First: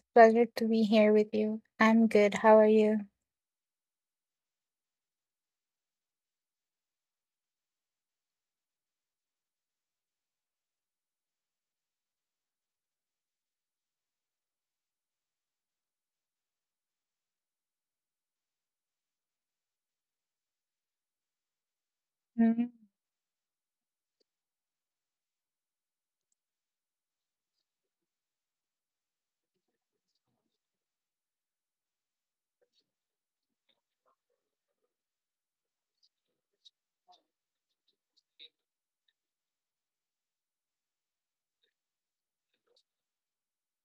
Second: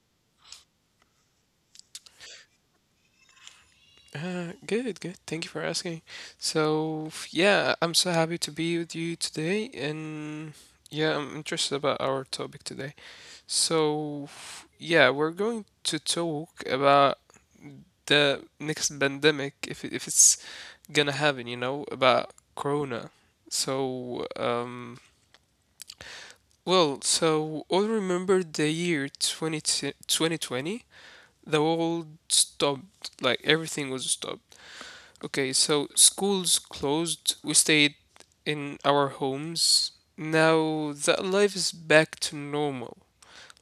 a pleasure to be here with you. I'm good. How are you? Good, good. Thank you for asking. So yeah, I'm so happy to be with you today, and yeah, I'm interested about our topic today. So yeah, we're going to talk about the next pandemic, if it's gonna happen, you know, about Mm. Corona. So um, so all remember the year 20, 2020? The world stopped, like everything was stopped. Okay, so schools closed, we stayed in our homes. Now that life is back to normal.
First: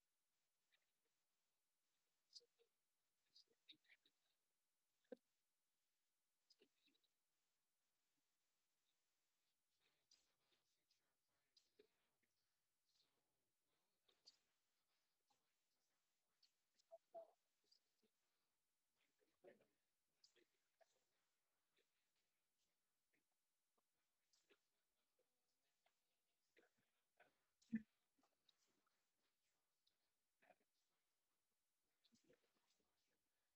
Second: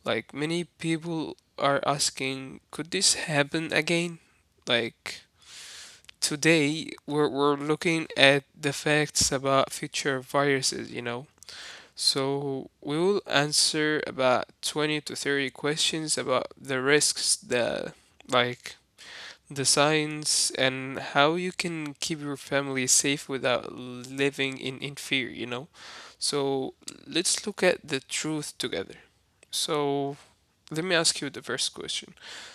Like many people are asking, could this happen again? Like today, we're looking at the facts about future viruses, you know? So we will answer about 20 to 30 questions about the risks like the signs, and how you can keep your family safe without living in fear, So let's look at the truth together. So let me ask you the first question.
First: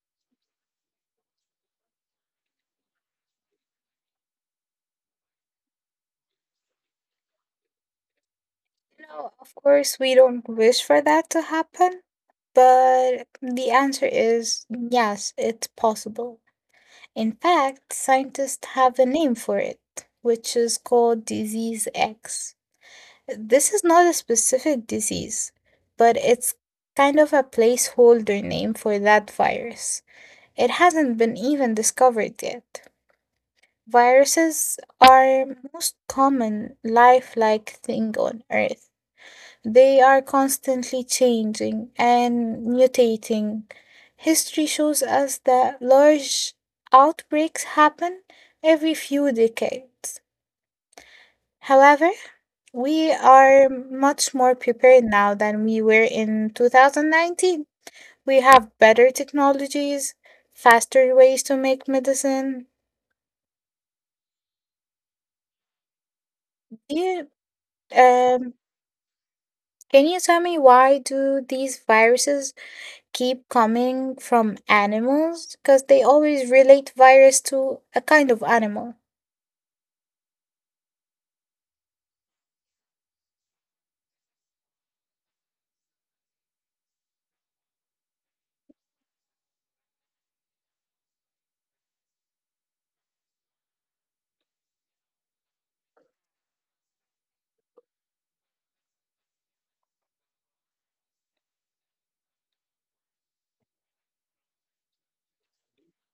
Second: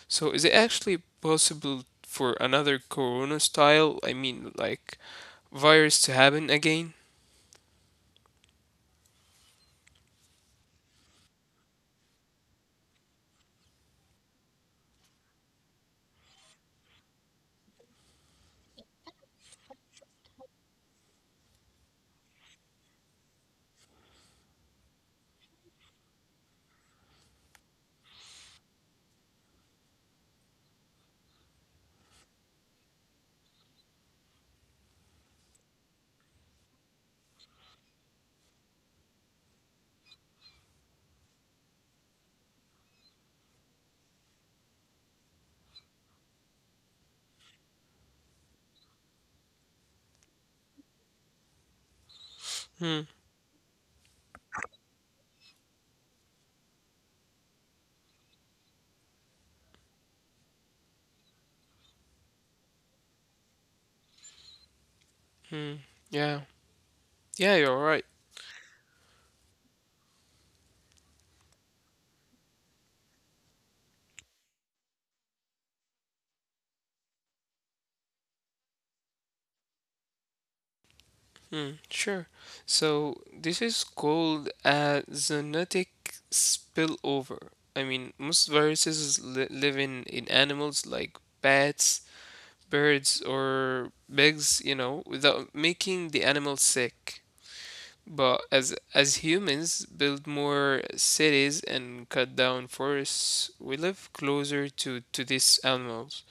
So is it actually possible for another corona style, I mean like virus to happen again? You know, of course, we don't wish for that to happen, but the answer is yes, it's possible. In fact, scientists have a name for it, which is called disease X. This is not a specific disease, but it's kind of a placeholder name for that virus. It hasn't been even discovered yet. Viruses are most common lifelike thing on Earth. They are constantly changing and mutating. History shows us that large outbreaks happen every few decades. However, Hmm, we are much more prepared now than we were in 2019. We have better technologies, faster ways to make medicine. hmm. Yeah. Yeah, you're right. Yeah, can you tell me why do these viruses keep coming from animals? Because they always relate virus to a kind of animal. Hmm, sure. So this is called a zoonotic spillover. I mean, most viruses live in animals like bats, birds, or pigs, you know, without making the animal sick. But as humans build more cities and cut down forests, we live closer to these animals.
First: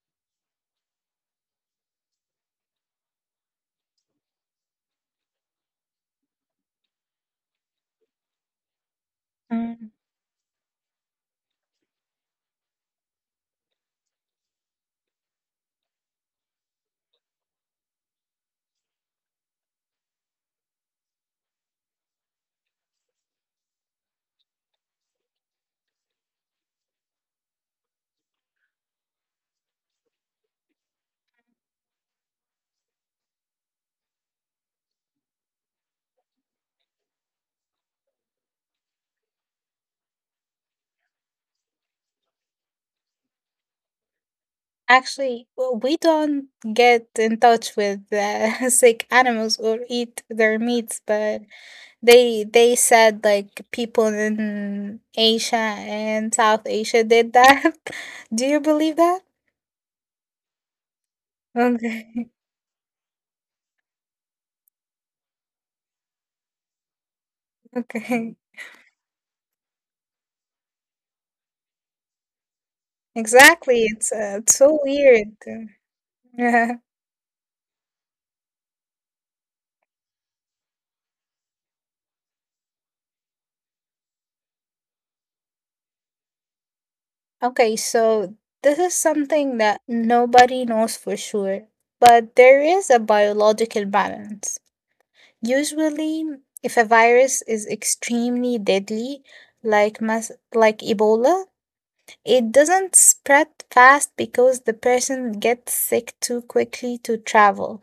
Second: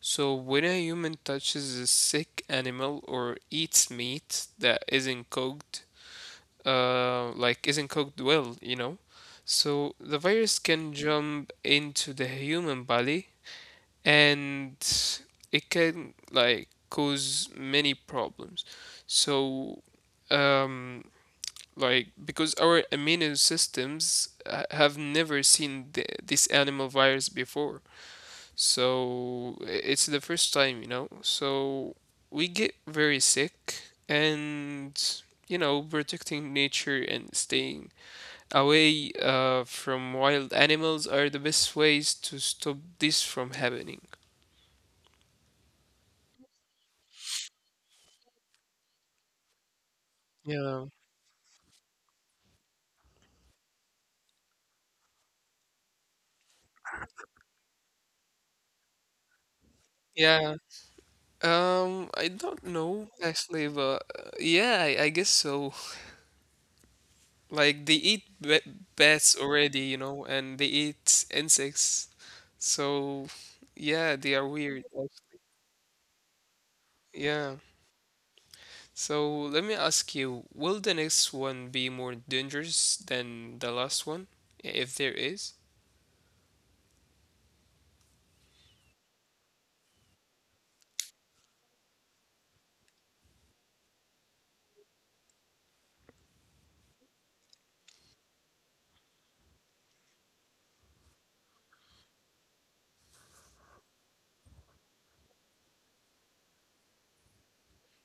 So when a human touches a sick animal or eats meat that isn't cooked, like isn't cooked well, you know. So Mm. the virus can jump into the human body and it can like cause many problems. So um like because our immune systems have never seen this animal virus before. So it's the first time, you know. So we get very sick and you know protecting nature and staying away from wild animals are the best ways to stop this from happening. Actually, we don't get in touch with sick animals or eat Yeah. their meats, but they said like people in Asia and South Asia did that. Do you believe that? Yeah. I don't Okay, know actually, but yeah, I guess so. Like they eat ba okay, bats already, you know, and they eat insects. So yeah, exactly. they are It's weird. uh, it's Like- so weird. Yeah. So let me ask you, will the next one be more dangerous than the last one, if there is? Okay, so this is something that nobody knows for sure, but there is a biological balance. Usually, if a virus is extremely deadly, like Ebola, it doesn't spread fast because the person gets sick too quickly to travel.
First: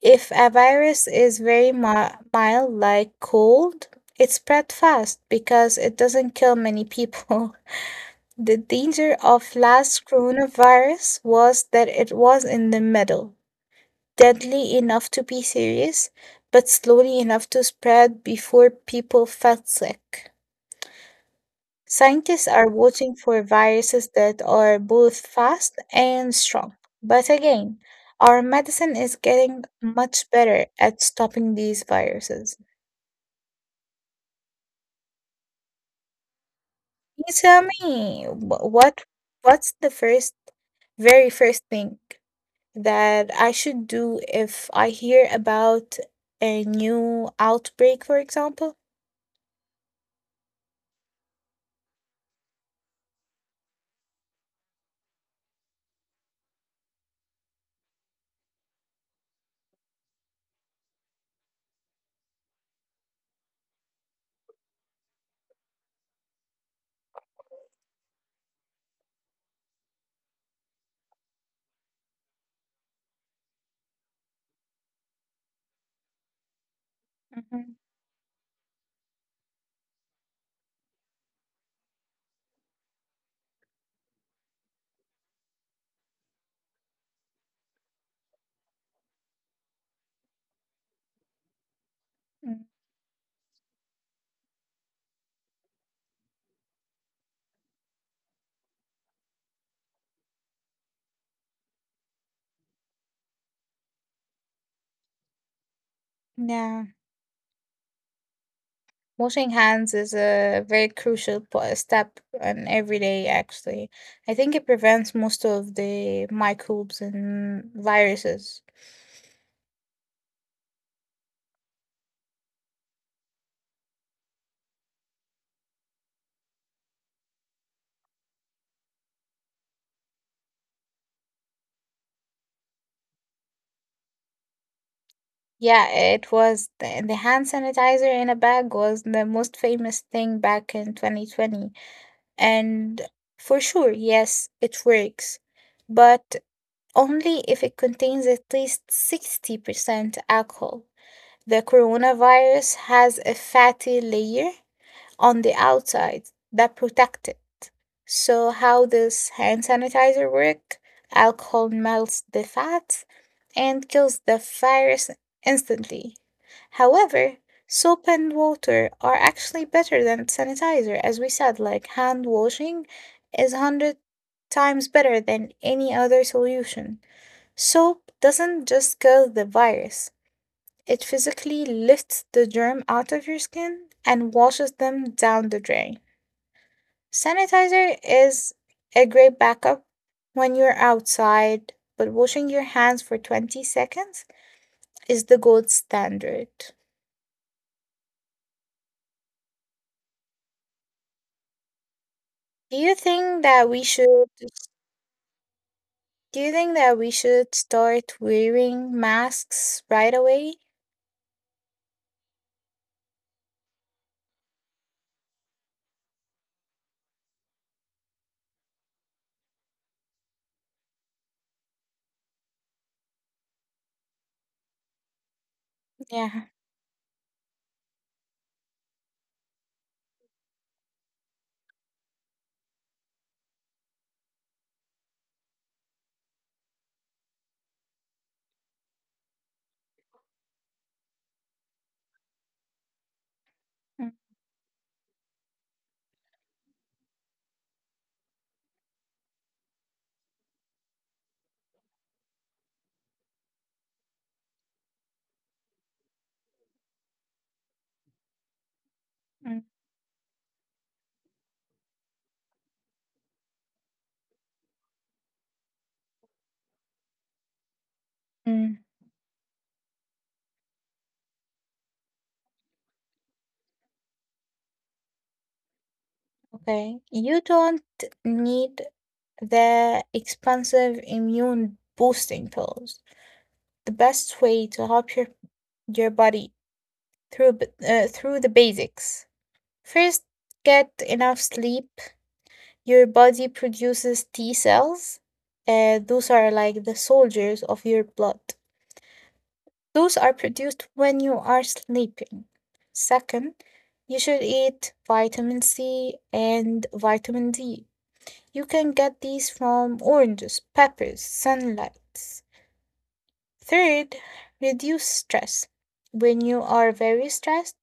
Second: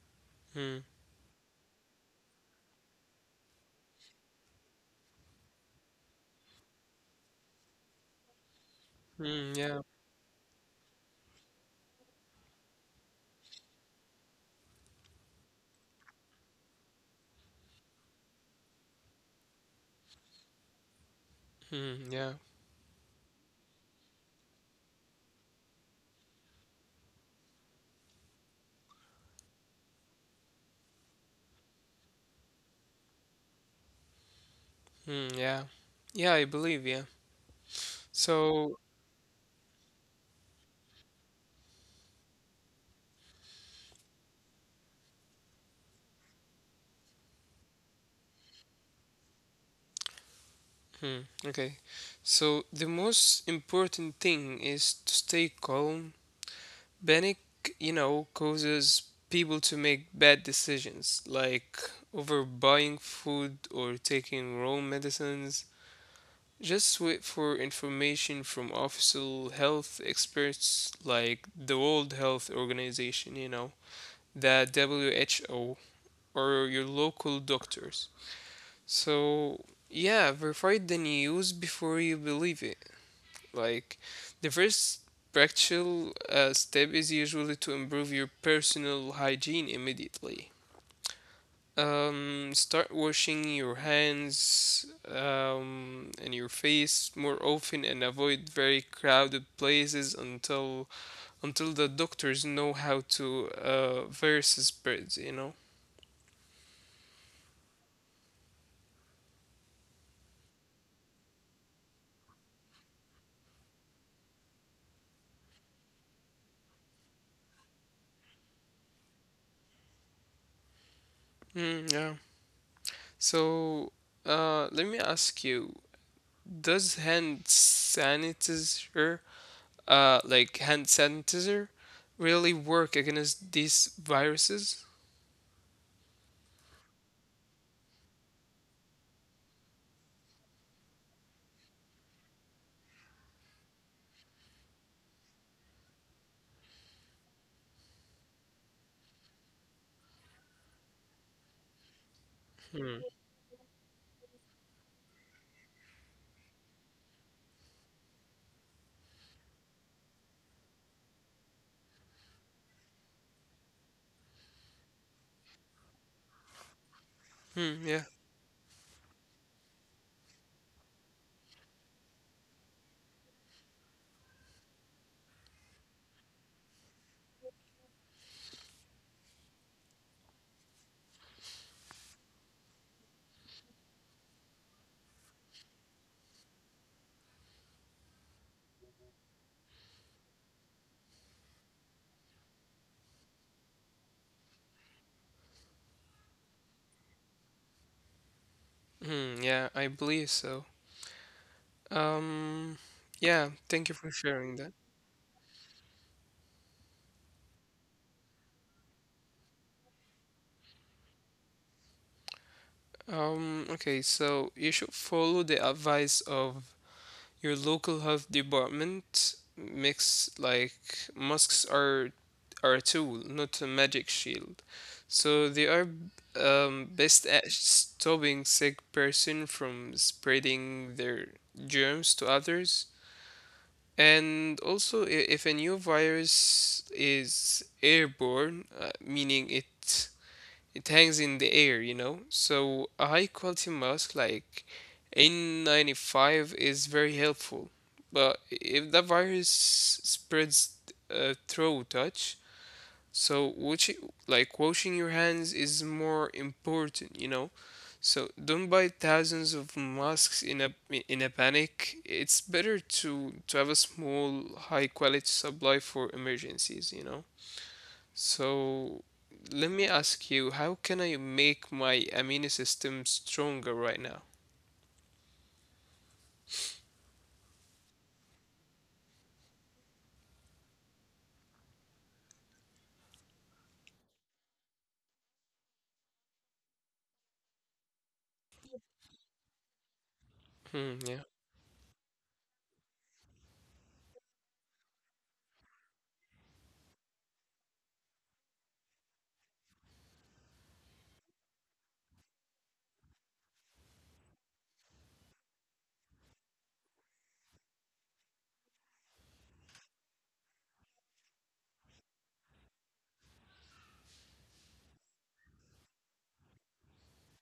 If a Hmm. virus is very mild, like cold, it spread fast because it doesn't kill many people. The danger of Hmm. Yeah. last coronavirus was that it was in the middle, deadly enough to be serious, but slowly enough to spread before people felt sick. Hmm. Scientists Yeah. are watching for viruses that are both fast and strong. But again, our medicine is getting much better at stopping these viruses. Mm, yeah. Yeah, I believe, You yeah. tell me what So, what's the first very first thing that I should do if I hear about a new outbreak, for example? hmm, okay. So the most important thing is to stay calm. Panic, you know, causes people to make bad decisions, like overbuying food or taking wrong medicines. Just wait for information from official health experts like the World Health Organization, you know, the WHO, or your Mhm. local doctors. So, yeah, verify the news before you believe it. Like, the first practical step is usually to improve your personal hygiene immediately. Mm. Start washing your hands and your face more often and avoid very crowded places until the doctors know how to versus spreads, you know? Yeah, washing hands is a very crucial step in every day, actually. I think it prevents most of the microbes and viruses. Mm, yeah. So, let me ask you, does hand sanitizer, like hand sanitizer, really work against these viruses? Yeah, it was the hand sanitizer in a bag was the most famous thing back in 2020. And for sure, yes, it works, but only if it contains at least 60% alcohol. The coronavirus Hmm. has a fatty layer on the outside that protects it. So how does hand sanitizer work? Alcohol melts the fat and kills the virus instantly. However, Hmm. Yeah. soap and water are actually better than sanitizer. As we said, like hand washing is 100 times better than any other solution. Soap doesn't just kill the virus, it physically lifts the germ out of your skin and washes them down the drain. Sanitizer is a great backup when you're outside, but washing your hands for 20 seconds is the gold standard. Hmm. Yeah, I believe so. Do you Um. think that we Yeah. should Thank you for sharing that. do you think that we should start wearing masks right away? Okay. So you should follow the advice of your local health department makes like masks are a tool, not a magic shield. So they are Yeah. Best at stopping sick person from spreading their germs to others. And also, if a new virus is airborne, meaning it it hangs in the air, you know. So a high quality Mm. mask like N95 is very helpful. But if the virus spreads through touch, so which like washing your hands is more important, you know. So don't buy Mm. thousands of masks in a panic. It's better to have a small high quality supply for emergencies, you know. Mm. So let me ask you, how can I make my immune system stronger right now? Okay. You don't need the expensive immune boosting pills. The best way to help your body through the basics. First, get Hmm, enough yeah. sleep. Your body produces T cells. Those are like the soldiers of your blood. Those are produced when you are sleeping. Second, you should eat vitamin C and vitamin D. You can get these from oranges, peppers, sunlight. Third, reduce stress. When you are very stressed,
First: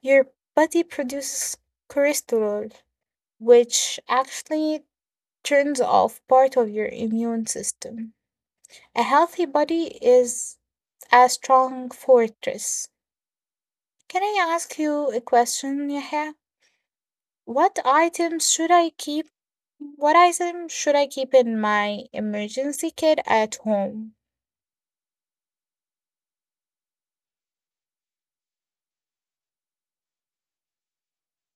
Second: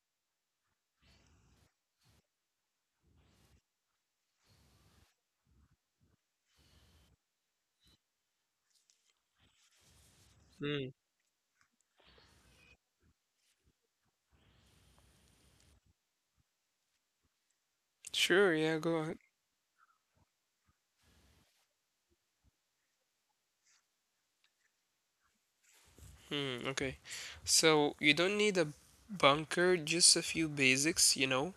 your body produces cholesterol, which actually turns off part of your immune system. A healthy body is Hmm. a strong fortress. Can I ask you a question, Yahya? What items Sure, should yeah, I go ahead. keep? What item should I keep in my emergency kit at home? Hmm, okay. So you don't need a bunker, just a few basics, you know.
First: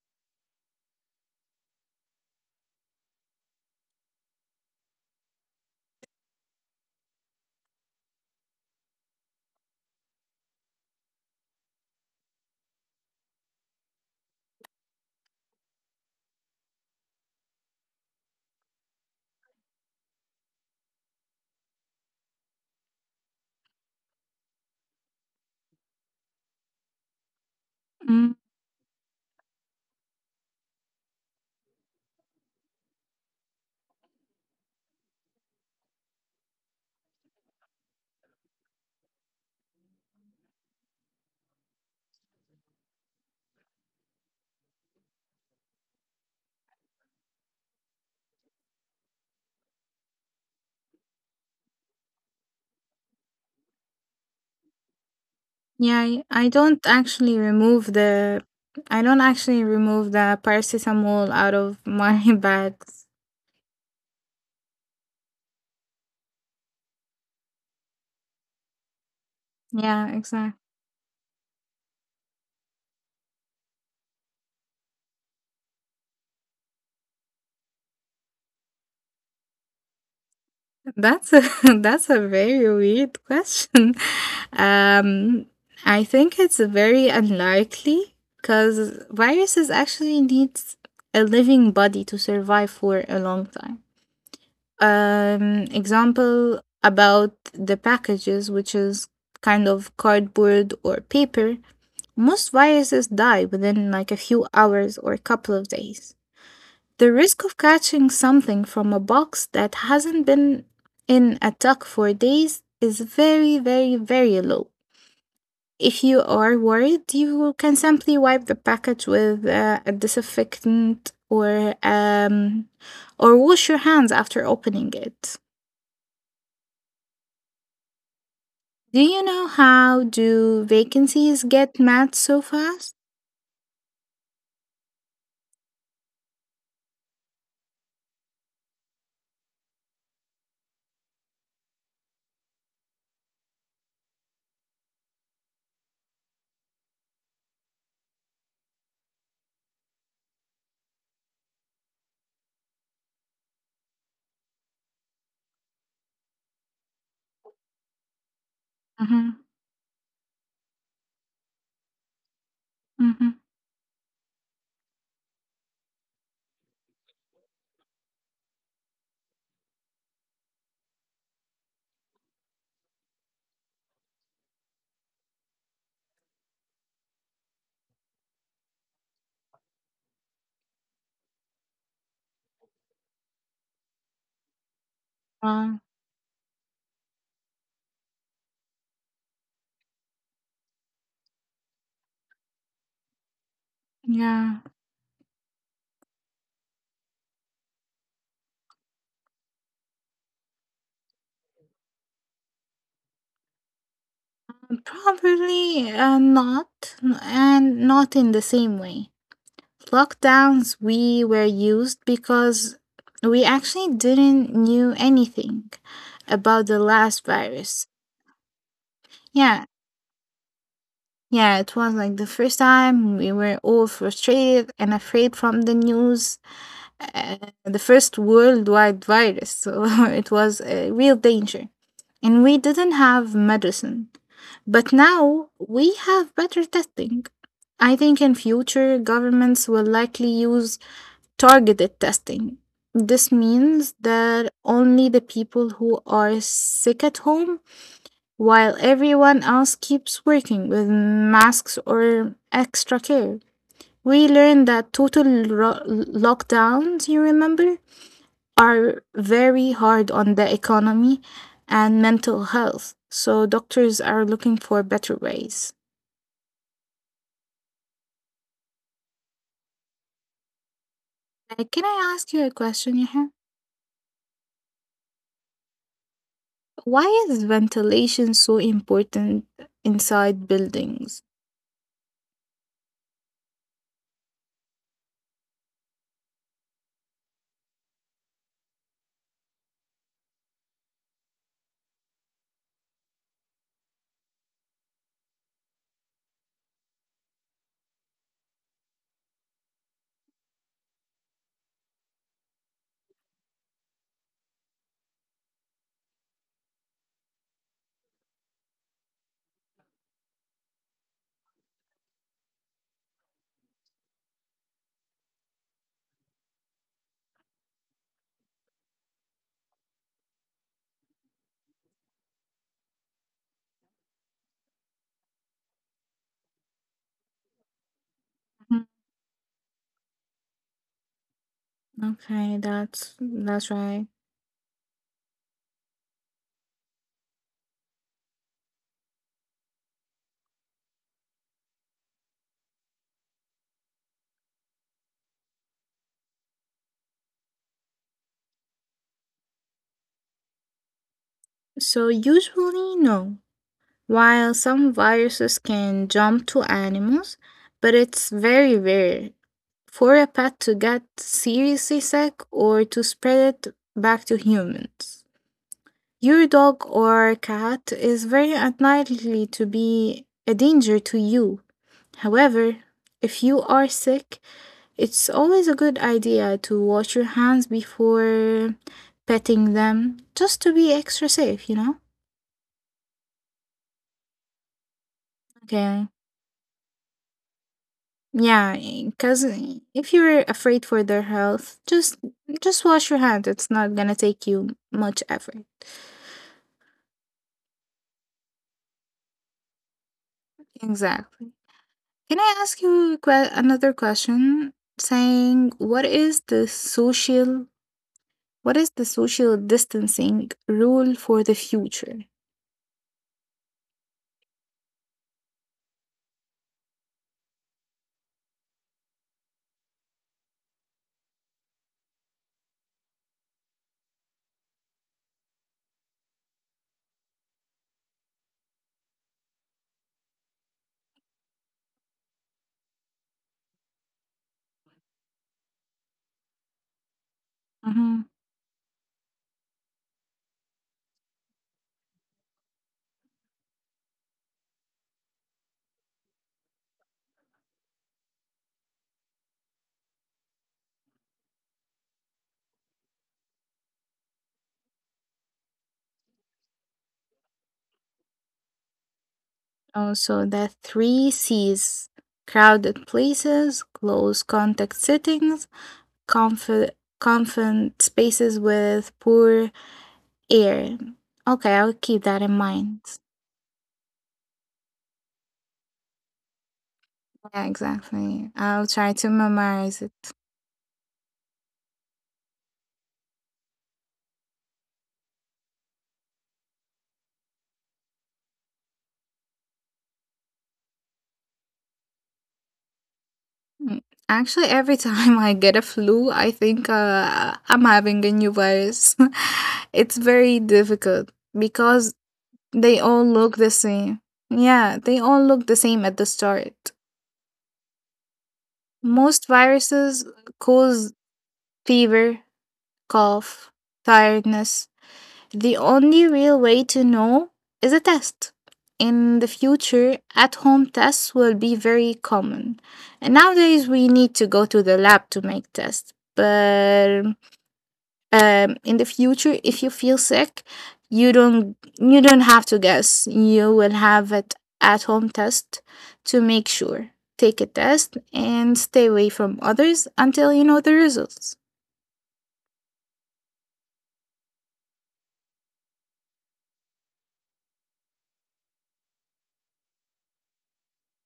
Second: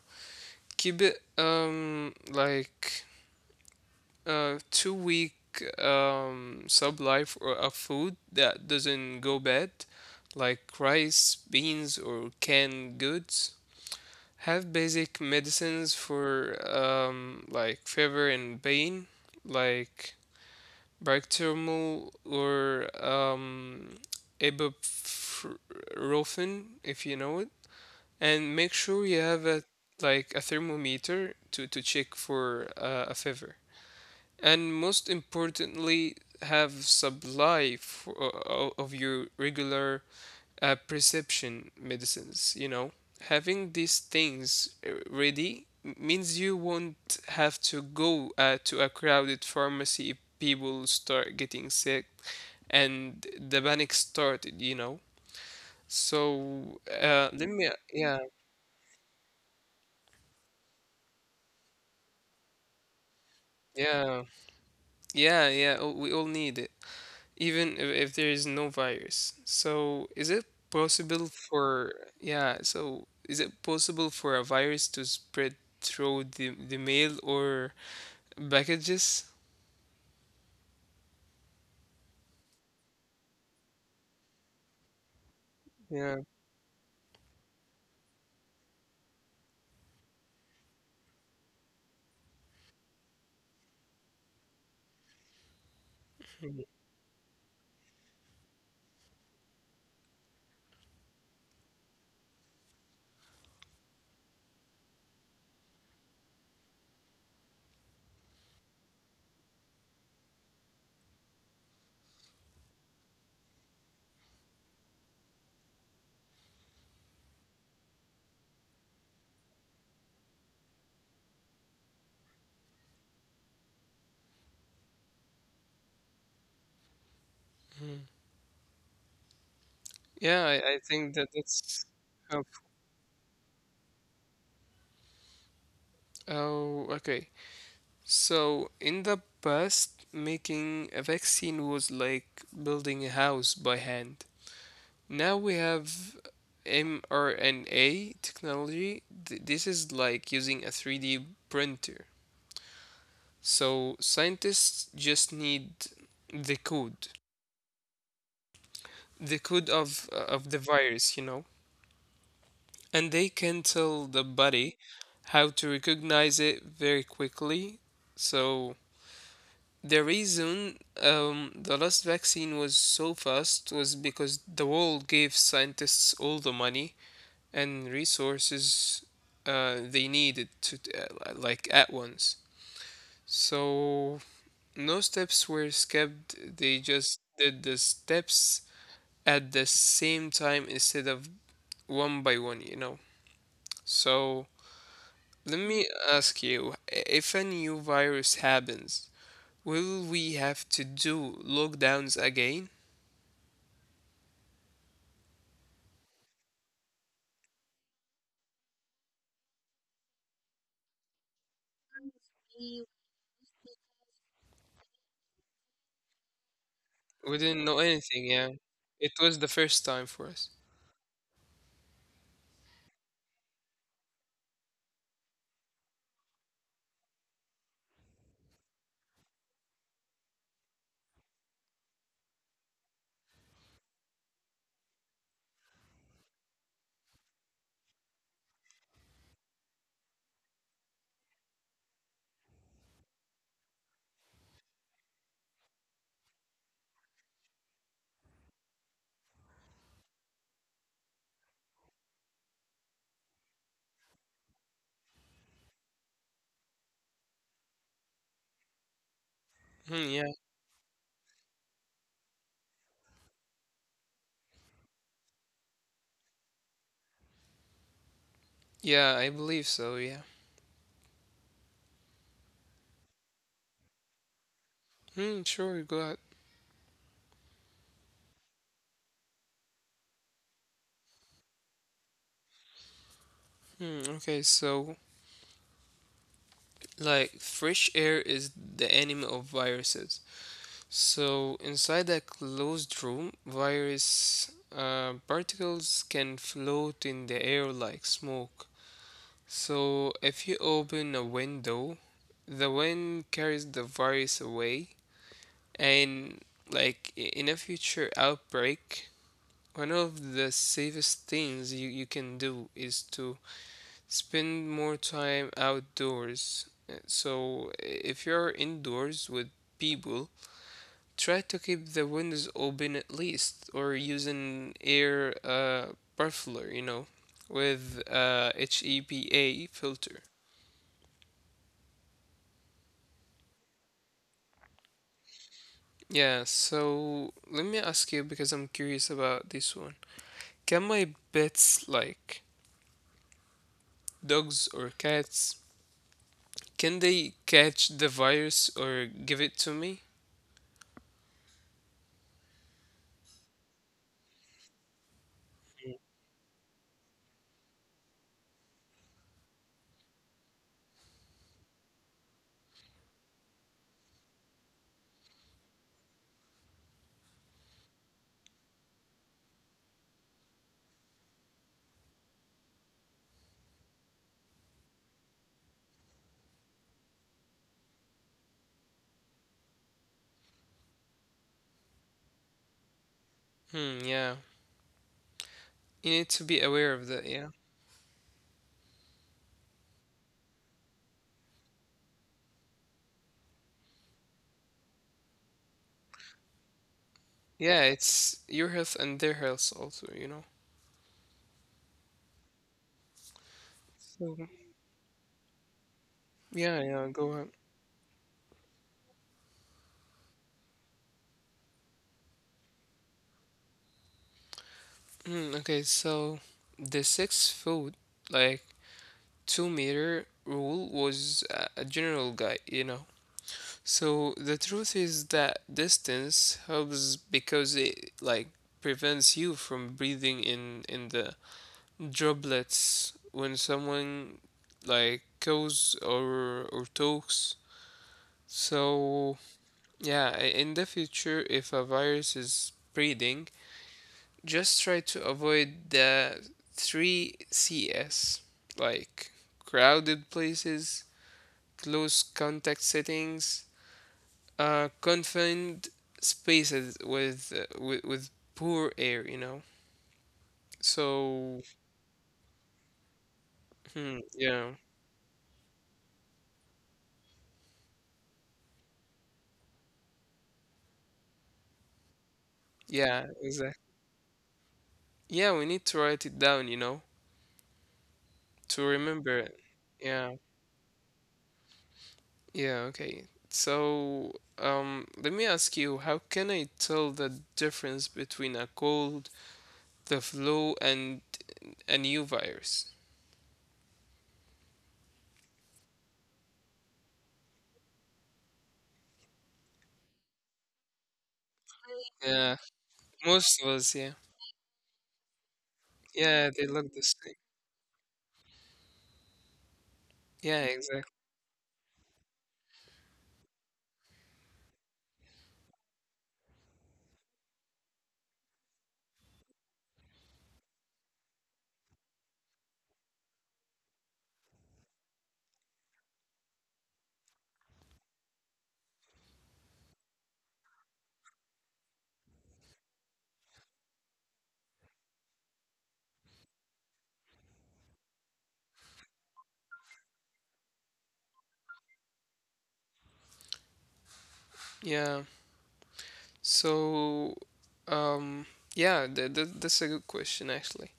Keep it 2 week sub life or of food that doesn't go bad, like rice, beans or canned goods. Have basic medicines for like fever and pain, like paracetamol or ibuprofen, if you know it. Mm, And make sure you have a like a thermometer to check for a fever. And most importantly, have supply for of your regular perception medicines, you know. Having these things ready means you won't have to go to a crowded pharmacy if people start getting sick and the panic started, you know. yeah, I So, don't actually remove yeah, the I don't actually remove the paracetamol out of my bags. yeah, yeah, yeah, oh, we all need it. Even if there is no virus. So Yeah. is it possible for yeah, so is it possible for a virus to spread through the mail or packages? That's a that's a very weird question. Um, I Yeah. think it's very unlikely because viruses actually need a living body to survive for a long time. Example Probably. about the packages, which is kind of cardboard or paper. Most viruses die within like a few hours or a couple of days. The risk of catching something from a box that hasn't been in a tuck for days is very, very, very low. If you are worried, you can simply wipe the package with a disinfectant or wash your hands after opening it. Mhm. Do you know how Yeah, do I think that vacancies get that's mad so how. fast? Oh, okay. So in the past, making a vaccine was like building a house by hand. Now we have mRNA technology. This is like using a 3D printer. So scientists just need the code, Mm-hmm. the code of the virus, you know, and Mm-hmm. they can tell the body how to recognize it very quickly. So the reason the last vaccine was so fast was because the world gave scientists all the money and resources they needed to like at once. So no steps were Uh, skipped. They just did the steps at the same time instead of one by one. You know. So yeah, let me ask you: if a new virus happens, will we have to do lockdowns again? probably not, and not in the same way. Lockdowns we were used because we actually didn't knew anything about the last We didn't know virus. anything. Yeah, it was the Yeah, first time for us. yeah, it was like the first time we were all frustrated and afraid from the news, uh, the first worldwide virus. So it was a real danger. And we didn't have medicine. But now we have better testing. I think in future governments will likely use targeted testing. This means that only the people who are sick at home, while everyone else keeps working with masks or extra care. We learned that total ro- lockdowns, you remember, are very Hmm, hard yeah. on the economy and mental health. So doctors are looking for better ways. Yeah, I believe so. Yeah. Can I ask you a question, Yaha? Hmm, sure. Go. Why is ventilation so important inside buildings? Hmm, okay, so like fresh air is the enemy of viruses. So inside that closed room, virus particles can float in the air like smoke. So if you open a window, the wind carries the virus away, and like in a future outbreak, one of the safest things you can do is to spend more time outdoors. So, if you're indoors with people, try to keep the windows open at least, or use an air muffler, you know, Mm. with HEPA filter. Okay, that's right. Yeah, so let me ask you because I'm curious about this one. Can my pets, like dogs or cats, can they catch the virus or give it to me? So usually no. While some viruses can jump to animals, but it's very rare for a pet to get seriously sick or to spread it back to humans. Your dog or cat is very unlikely to be a danger to you. However, if you are sick, it's always a good idea to wash your hands before petting them, just to be extra safe, you know? Hmm, yeah. Okay. You need to be aware of that, yeah. Yeah, because if you're afraid for their health, just wash your hands. It's not gonna take you much effort. Yeah, it's your health and their health also, you know. Exactly. Can I ask you a another So question? Saying what is yeah, the yeah, go ahead. social what is the social distancing rule for the future? Mm, okay, so the 6 foot, like 2 meter rule was a general guide, you know. So the truth is that distance helps because it like prevents you from breathing in the droplets when someone like goes or talks. Mm-hmm. So yeah, in the future, if a virus is spreading, just try to avoid the 3CS, like crowded places, close contact settings, confined spaces with poor air, you know? Also, the So, three C's: crowded hmm, places, yeah, close contact settings, comfort, confident spaces with poor air. Okay, I'll keep that in yeah, mind. exactly. Yeah, we need to write it down, you know, Yeah, exactly. to I'll remember try to it. memorize Yeah. it. Yeah, okay. So, let me ask you, how can I tell the difference between a cold, the flu, and a new virus? Mm. Actually, every time I get a flu, I think I'm having a new virus. It's very difficult because Yeah, they all most of look the us, yeah. same. Yeah, they all look the same at the Yeah, they start. look the same. Most viruses Yeah, exactly. cause fever, cough, tiredness. The only real way to know is a test. In the future, at home tests will be very common. And nowadays, we need to go to the lab to make tests. But in the future if you feel sick you don't have to guess, you will have it at home test to make sure, take a test and stay away from others until you know the results. Yeah. So, um, yeah, th th that's a good question, actually.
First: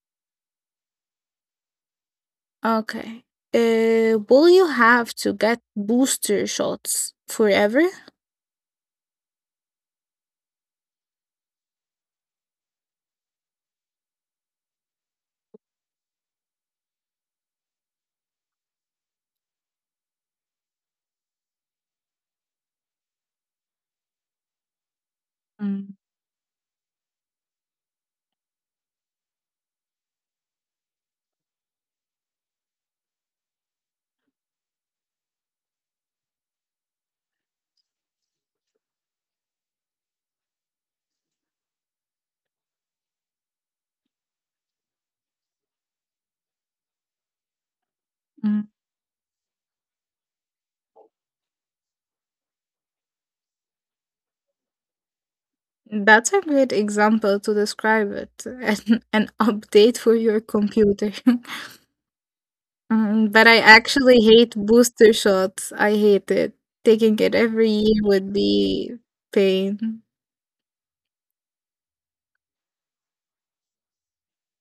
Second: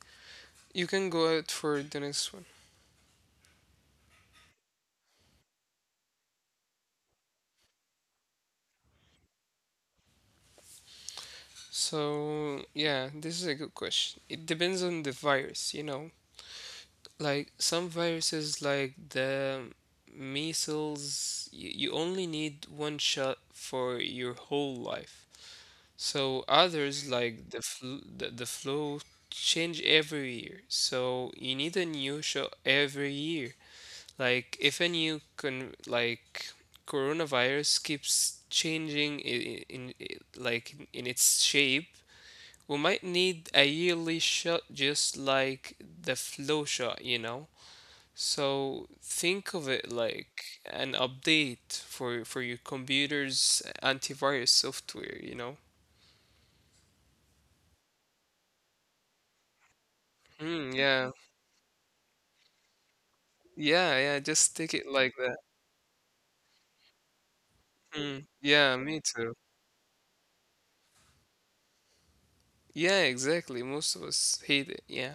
You can go out for the next one. Okay. Will you have to get booster shots forever? So, yeah, this is a good question. It depends on the virus, you know. Like some viruses, like the measles, you only need one shot for your whole life. Mm. So others, like the flu, the flu, change every year. So you need a new shot every year. Like if a new con like coronavirus keeps changing in like in its shape, we might need a yearly shot, just like the flu shot, you know. Mm. So think of it like an update for your computer's antivirus software, you know? That's a great example to describe it. An update for your Mm, yeah. computer. Mm, but I Yeah, yeah, actually just take it hate like that. booster shots. I hate it. Taking it every Mm, year yeah, would me too. be pain. Yeah, exactly. Most of us hate it. Yeah.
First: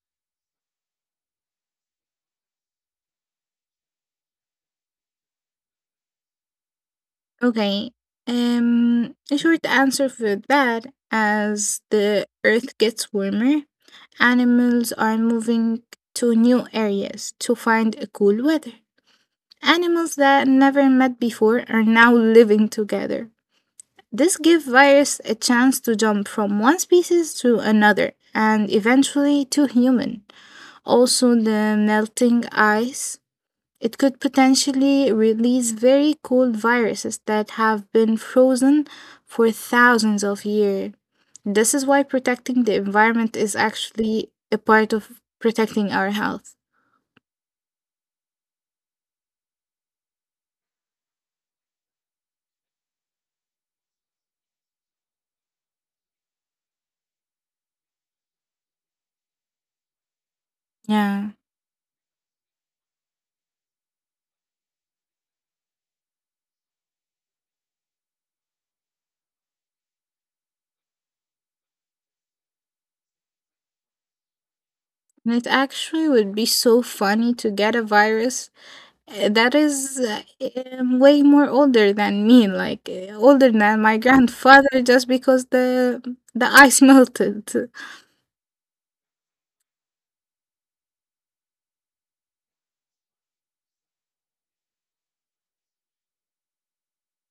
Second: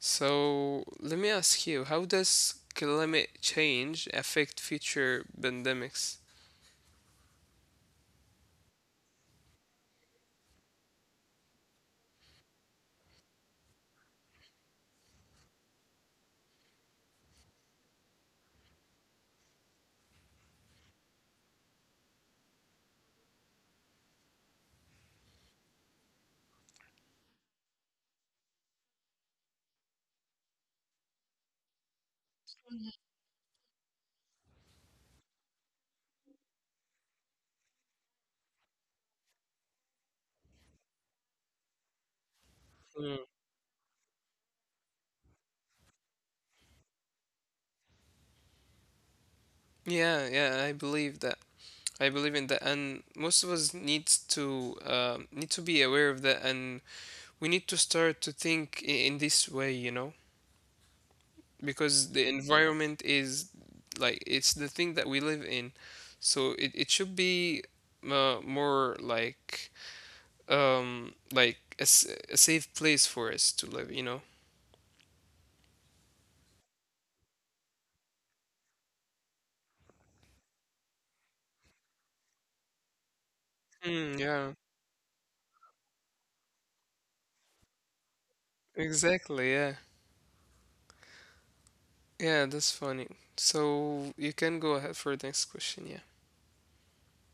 So let me ask you, how does climate change affect future pandemics? Okay. A short answer for that: as the earth gets warmer, animals are moving to new areas to find a cool weather. Animals that never met before are now living together. This gives virus a chance to jump from one species to another and eventually to human. Also, the melting ice. It could potentially release very cold viruses that have been frozen for thousands of years. This is why protecting the Mm. environment is actually a part of protecting our health. Yeah, yeah, I believe that. I believe in that, and most of us needs to need to be aware of that and we need to start to think in this way, you know, Yeah. because the environment is like it's the thing that we live in. So it should be more like a safe place for us to live, you know. And it actually would be so funny to get a virus that is way more older than me, like older than my Mm, yeah, grandfather, just because the ice melted. exactly. Yeah. Yeah, that's funny. So you can go ahead for the next question, yeah.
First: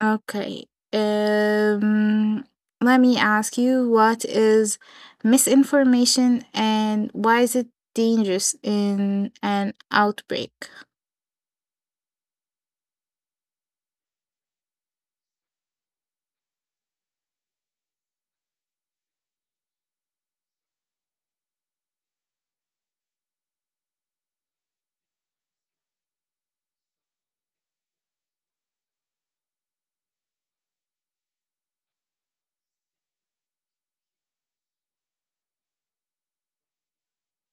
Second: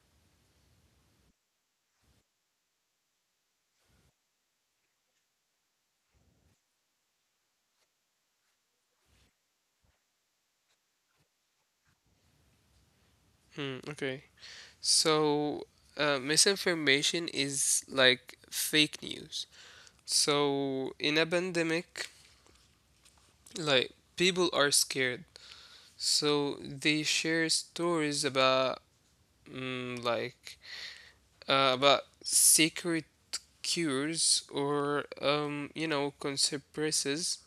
Okay. Um, let me ask you what is misinformation and why is it dangerous in an outbreak? Hmm, okay. So, misinformation is like fake news. So, in a pandemic, like people are scared so they share stories about mm, like about secret cures or conspiracies.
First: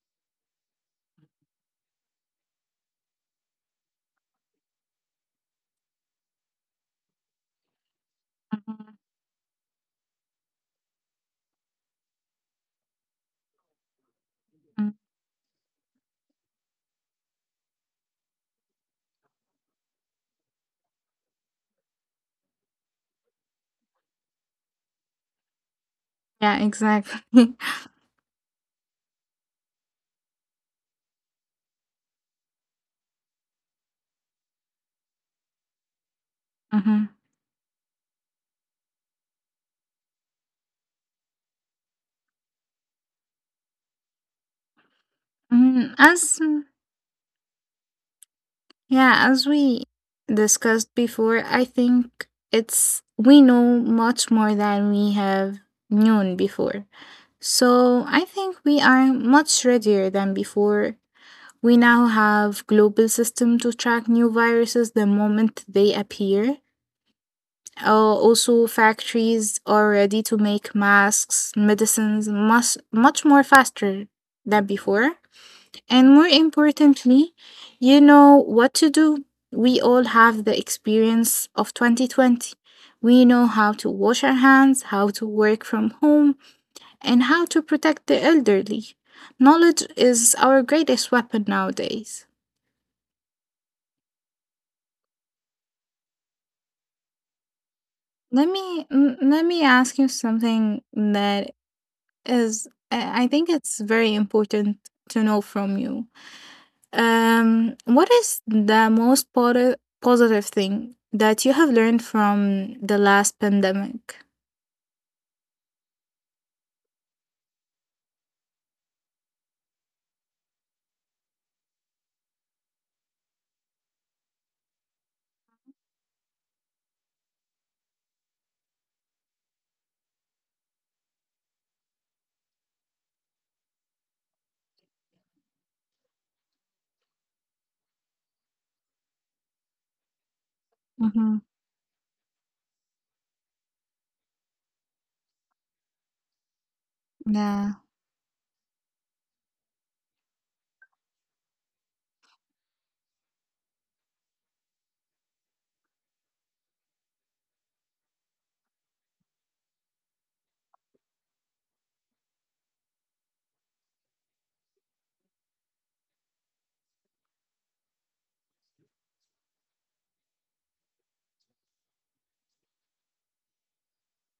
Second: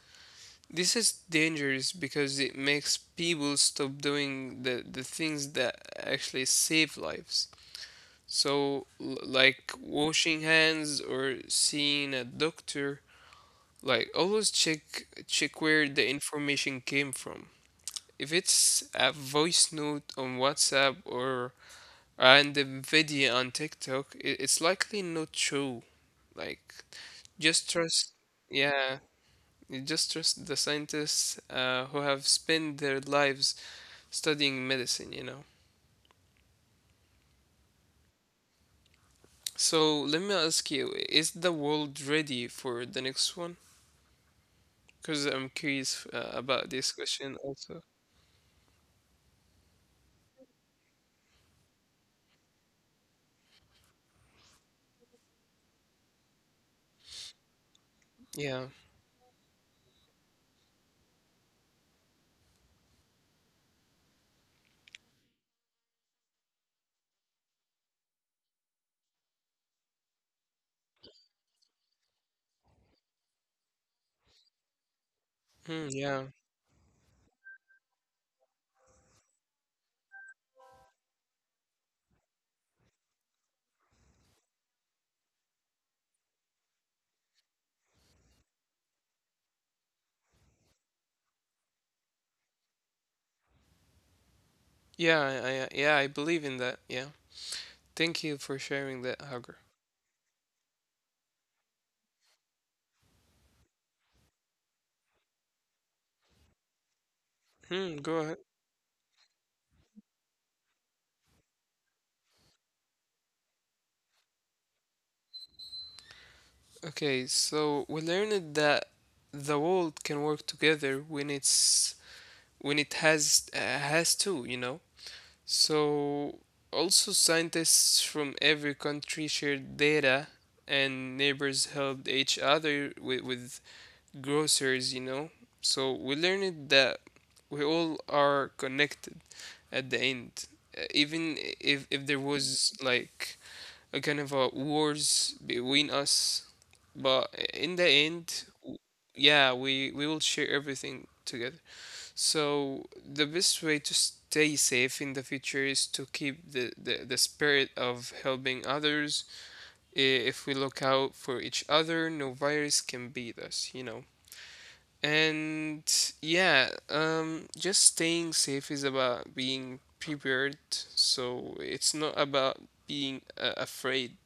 This is dangerous because it makes people stop doing the things that actually save lives, Mhm. so like washing hands or seeing a doctor. Like, always Mm. check where the information came from. If it's a voice note on WhatsApp or and a video on TikTok, it's likely not true. Yeah, Like, exactly. just trust, yeah, you just trust the scientists who have spent their lives studying medicine, you know. Hmm. So let me ask you, is the world ready for the next one? Because I'm mm curious As about this question also. Yeah, as we discussed before, I think it's we know much more than we have known before. So I think Yeah. we are much readier than before. We now have global system to track new viruses the moment they appear. Also, factories are ready to make masks, medicines much, much more faster than before. Hmm, And yeah. more importantly, you know what to do. We all have the experience of 2020. We know how to wash our hands, how to work from home, and how to protect the elderly. Knowledge is our greatest weapon nowadays. Yeah, yeah, I believe in that. Yeah. Thank you Let for me sharing l- that, let Hagar. me ask you something that is I think it's very important to know from you. Hmm, What go is ahead. the most positive thing that you have learned from the last pandemic? Okay, so we learned that the world can work together when it has to, you know. So also scientists from every country shared data and neighbors helped each other with grocers, you know. So we learned that we all are connected at the end. Even Mm-hmm. if there was like a kind of a wars between us, but Yeah. in the end, yeah, we will share everything together. So the best way to stay safe in the future is to keep the spirit of helping others. If we look out for each other, no virus can beat us, you know. And yeah, just staying safe is about being prepared. So it's not about being afraid,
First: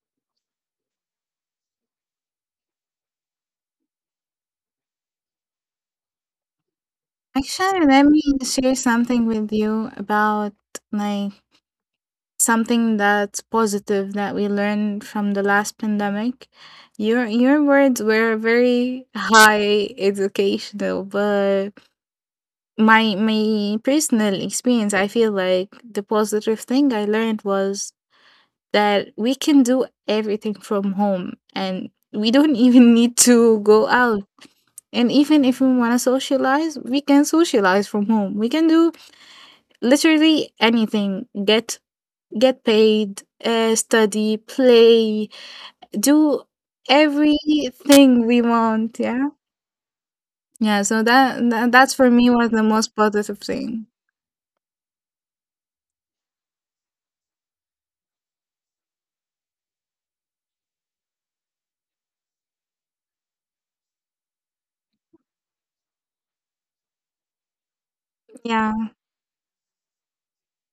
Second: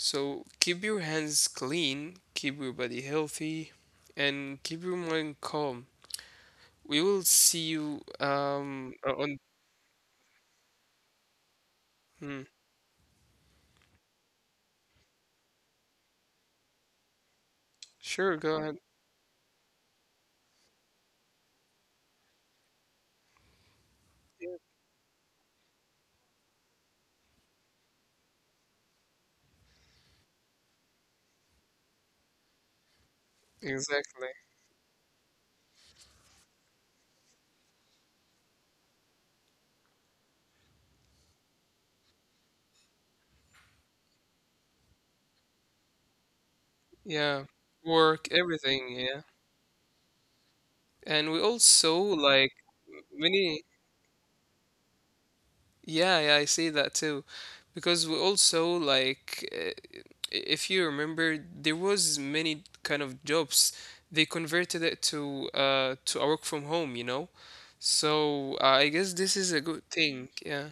so keep your hands clean, keep your body healthy, and keep your mind calm. We will see Actually, you let me share something on with you about like hmm. something that's positive that we learned from the last pandemic. Your words were Sure, go ahead. very high educational, but my personal Yeah. experience, I feel like the positive thing I learned was that we can do everything from home and we don't even need to go out. Exactly. And even if we want to socialize, we can socialize from home. We can do literally anything. Get paid, study, play, do Yeah. everything Work, we everything, want. yeah. Yeah. Yeah. So And we that's also for me was like the most positive many thing. yeah, yeah, I see that too. Because we also like if you remember there was many kind of jobs they converted it to to a work from home, you know? So Yeah. I guess this is a good thing. Yeah,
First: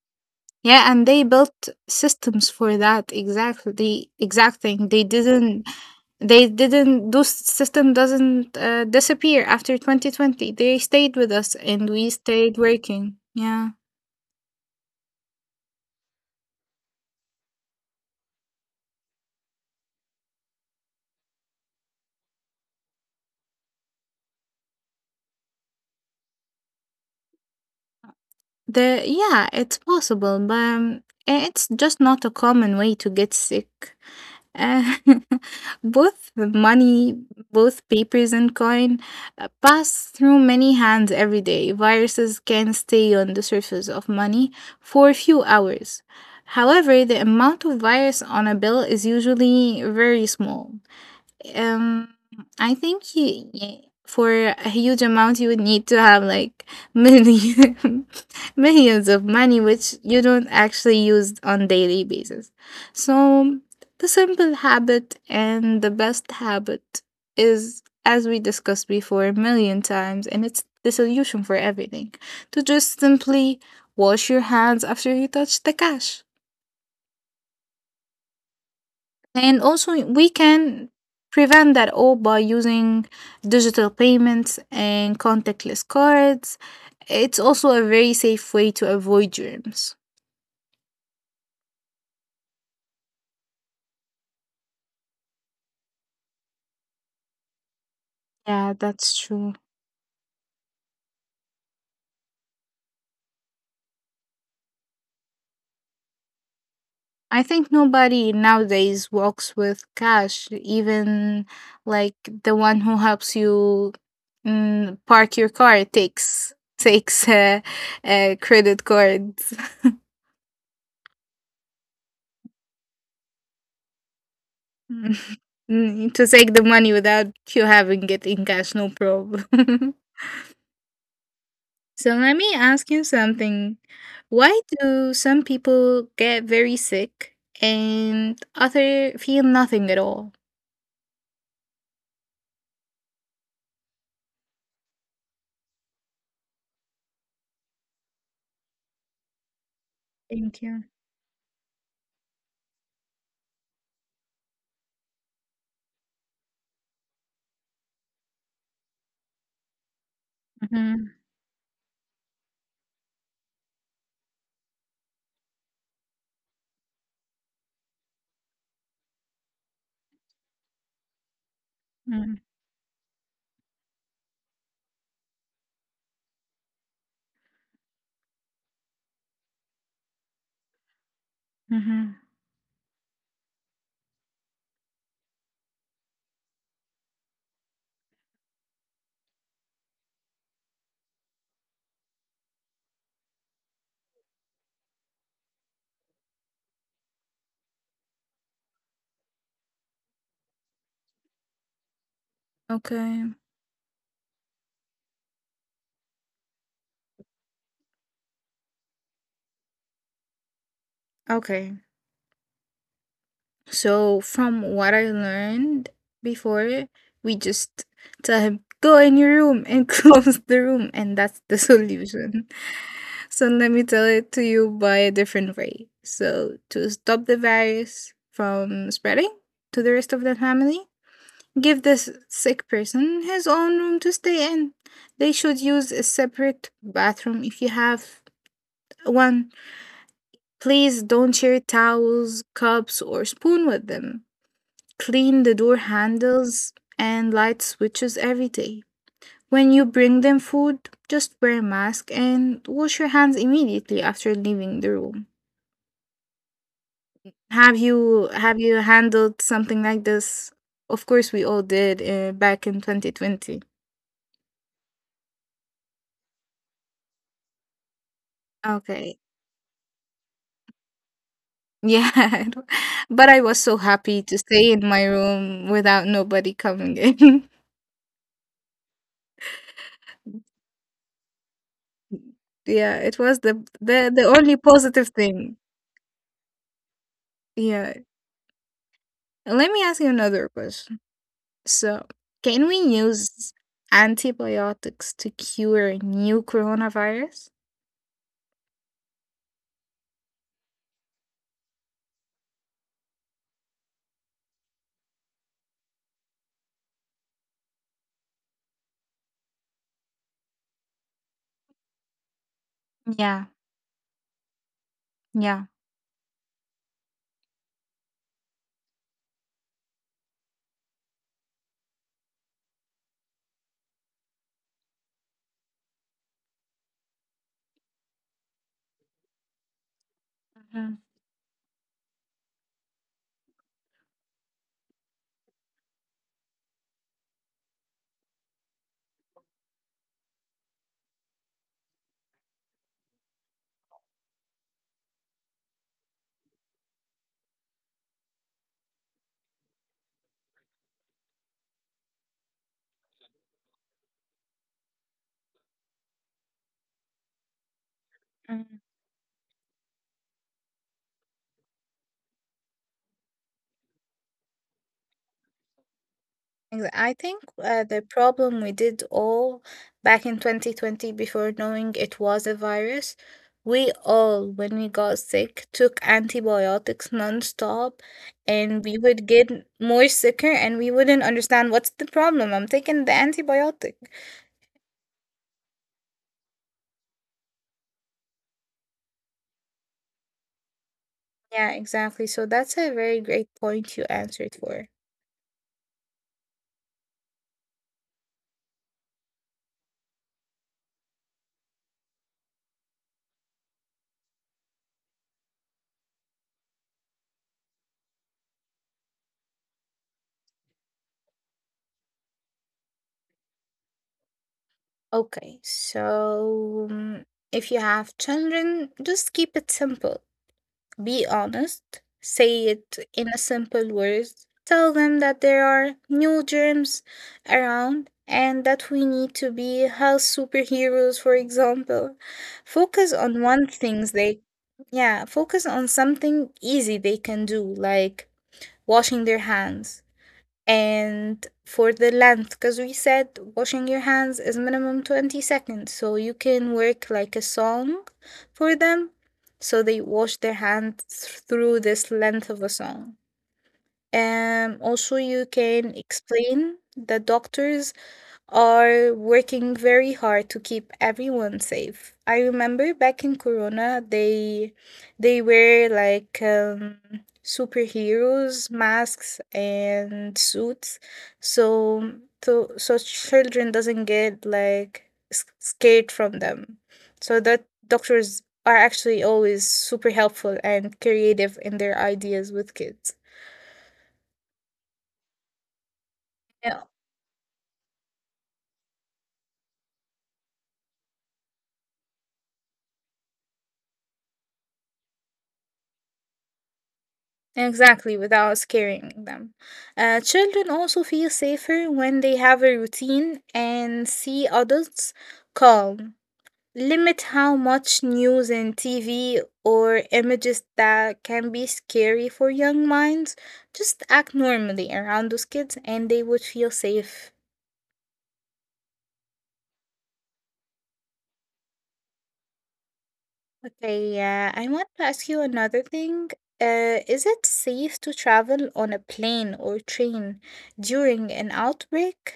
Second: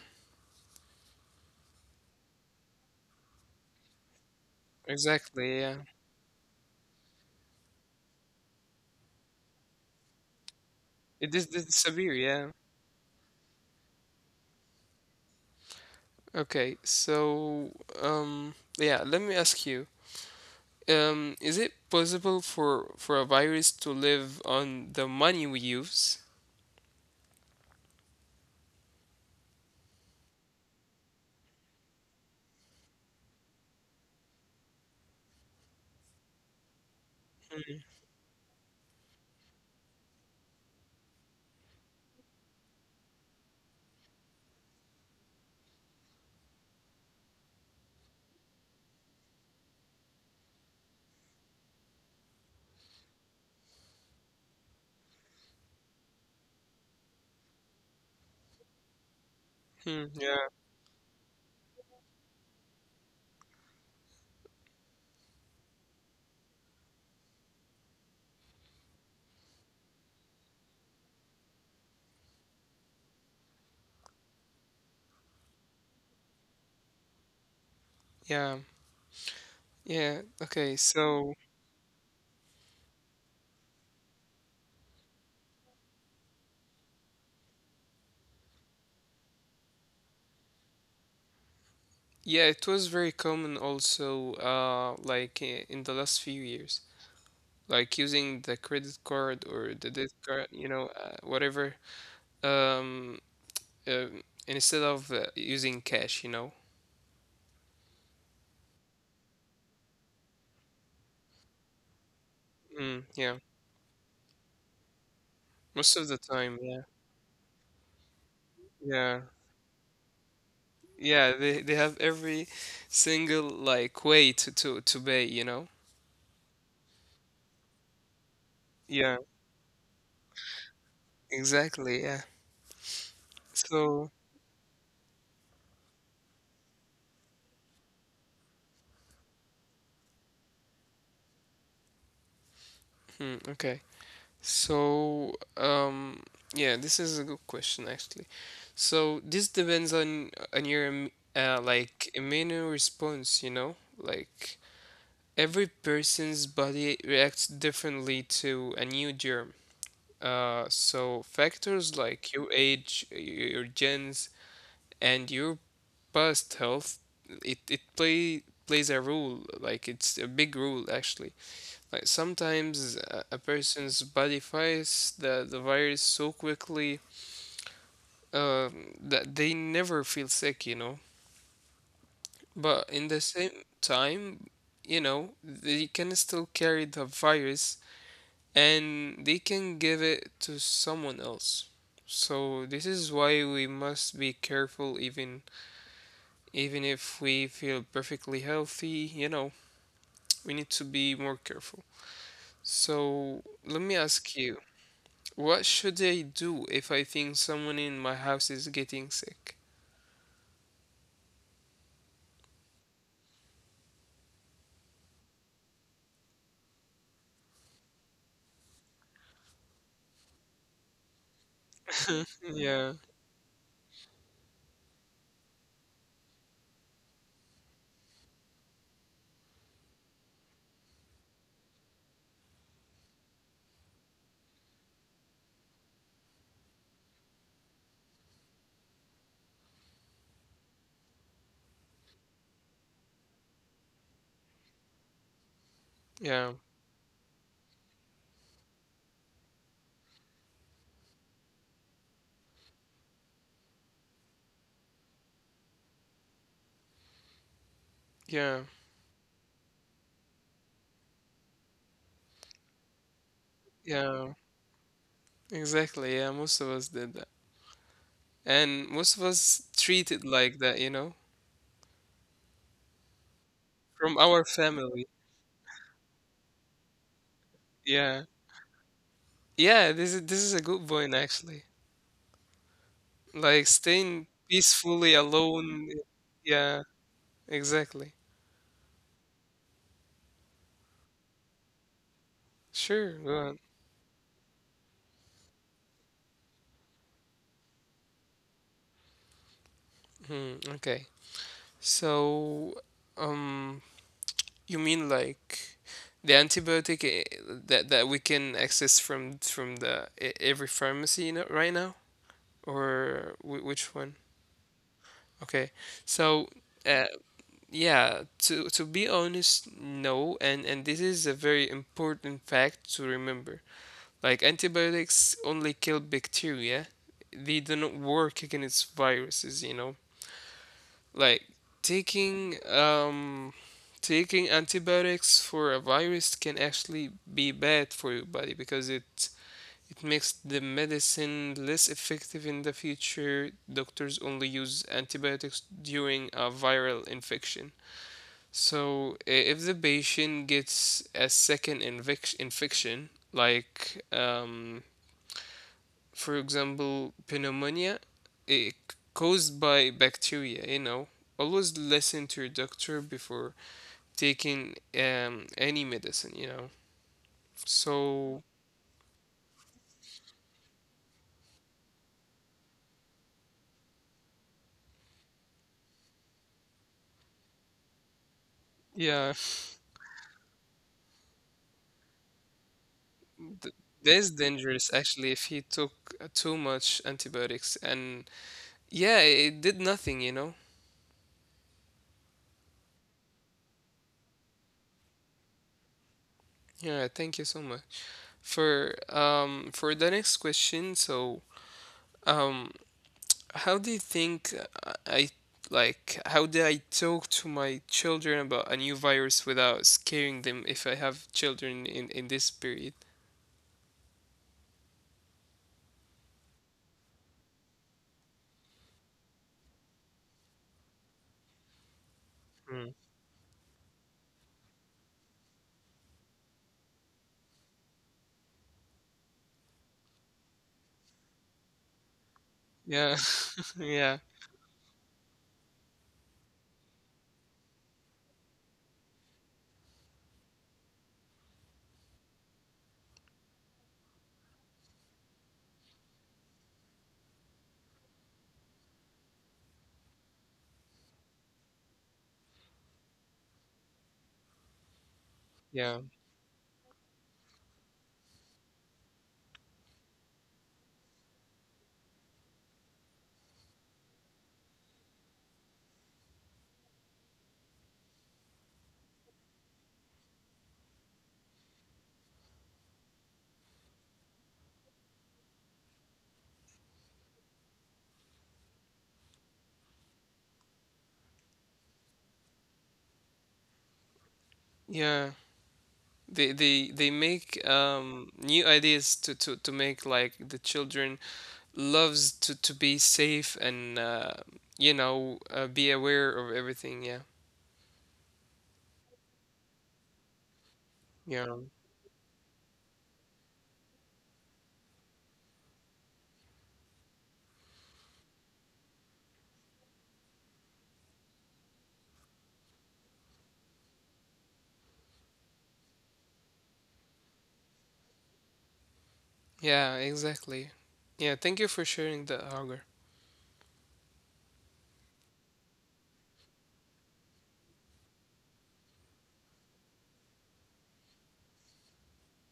Yeah. And they built systems for that exactly the exact thing. Exactly. Yeah, They didn't those system doesn't disappear after 2020. They stayed it with is, us this is and severe. we Yeah. stayed working, yeah. Okay. So yeah. Let me ask you. Is it possible for a virus to live on the money we use? The yeah, it's possible, but it's just not a common way to get sick. Uh, both money, both papers and coin pass through many hands every day. Viruses can stay on the surface of money for a few hours. However, the amount of virus on a bill is usually very small. Um, I think yeah, for a huge amount, you would need to have like million, millions of money, Hmm, which you yeah. don't actually use on daily basis. So the simple habit and the best habit is, as we discussed before a million times, and it's the solution for everything, to just simply wash your hands after you touch the cash. Yeah. And also, Yeah. we Okay. can So prevent that all by using digital payments and contactless cards. It's also a very safe way to avoid germs. yeah, it was very common also. Like in the last few years. Like using the Yeah, credit that's card true. or the debit card, you know, whatever. um Instead of using cash, you know. I think nobody nowadays walks with cash, even like the one who Mm, helps yeah, you mm, park your car most of the takes time, yeah, takes credit yeah, cards. yeah. They have every single like way to Mm. pay, you know. Mm, to take the money without you having it in cash, no Yeah, problem. exactly. So Yeah. let me ask you something. So, Why do some people get very sick and other feel nothing at all? hmm, okay. So, yeah, this is a good question actually. So this depends on Thank you. Your like immune response, you know, like every person's body reacts differently to a new germ. Mm-hmm. So factors like your age, your genes, and your past health, it plays a role. Like it's a big role actually. Like sometimes a person's body fights the virus so quickly that they never feel sick, you know. Mm-hmm. But in the same time, you know, they can still carry the virus and they can give it to someone else. So this is why we must be careful, even even if we feel perfectly healthy, you know, we need to be more careful. Okay. So let me ask you, what should I do if I think someone in my house is getting sick? Okay, so from what I learned before, we just tell him, go in your room and close the room, and that's the solution. Yeah, So let me tell it to you by a different way. So to stop the virus from spreading to the rest of the family, give this sick person his own room to stay in. They should use a separate bathroom if you have one. Please don't share towels, cups, or spoon with them, clean the door yeah, handles and light switches every day. When you bring them food, just wear a mask and wash your hands immediately after leaving the room. Have you yeah, have you handled something like this? Of course, we all did back in 2020. yeah. Exactly. Yeah, most of us did that. And most of Okay. us treated like that, you know, Yeah. But I was so from happy our to stay in family. my room without nobody coming in. Yeah. Yeah, this is a good point actually. Yeah, it was the Like the staying the only peacefully positive thing. alone. Yeah, Yeah. exactly. Let me ask you another question. So, can we Sure, go on. use antibiotics to cure new coronavirus? Hmm, okay. So, um, you mean like the antibiotic that we can access from the every pharmacy you know, right now, or Yeah, which one? yeah. Okay. So, uh, yeah, to be honest, no, and this is a very important fact to remember. Like antibiotics only kill bacteria, they do not work against viruses, you know. Mhm, Like taking um taking antibiotics for a virus can actually be bad for your body because it makes the medicine less effective in the future. Doctors only use antibiotics during a viral infection. So, if the patient gets a second infection, like for example, pneumonia, it mhm. caused by bacteria, you know. Always listen to your doctor before taking any medicine, you know. Exa- I think So, the problem we did all back in 2020, before knowing it was a virus, we all, when we got sick, took antibiotics nonstop, yeah, and we would get more sicker and we wouldn't understand what's the problem. I'm th- taking the that's antibiotic. dangerous actually if he took too much antibiotics. And yeah, it did nothing, you know. Yeah, exactly. So that's a very great point you answered for. Yeah, thank you so much. For the next question, so um how do you think I like how do I talk to my children about a new virus without scaring them if I have children in this period? Okay, so mm, if you have children, just keep it simple. Be honest. Mm. Say it in a simple words. Tell them that there are new germs around and that we need to be health superheroes, for example. Yeah, Focus on one yeah, things they, yeah, focus on something easy they can do, like washing their hands. And for the length, because we said washing your hands is minimum 20 seconds, so you can work like a song for them. So they wash their hands through this length of a song. Also, you yeah, can explain the doctors are working very hard to keep everyone safe. I remember back in Corona, they were like superheroes, masks and suits, so so children doesn't get like s- scared from them. So that doctors are actually always super helpful and creative in their ideas with kids. yeah. They make new ideas to make like the children loves to be safe and be aware of everything. Yeah, Exactly, without scaring them. Children also feel yeah, safer when they have a routine and see adults calm. Limit how much news and TV or images that can be scary for young minds. Just act normally around those kids and they would feel safe. yeah. Exactly. Yeah. Thank you for sharing that, Hager. Okay, I want to ask you another thing. Is it safe to travel on a plane or train during an outbreak?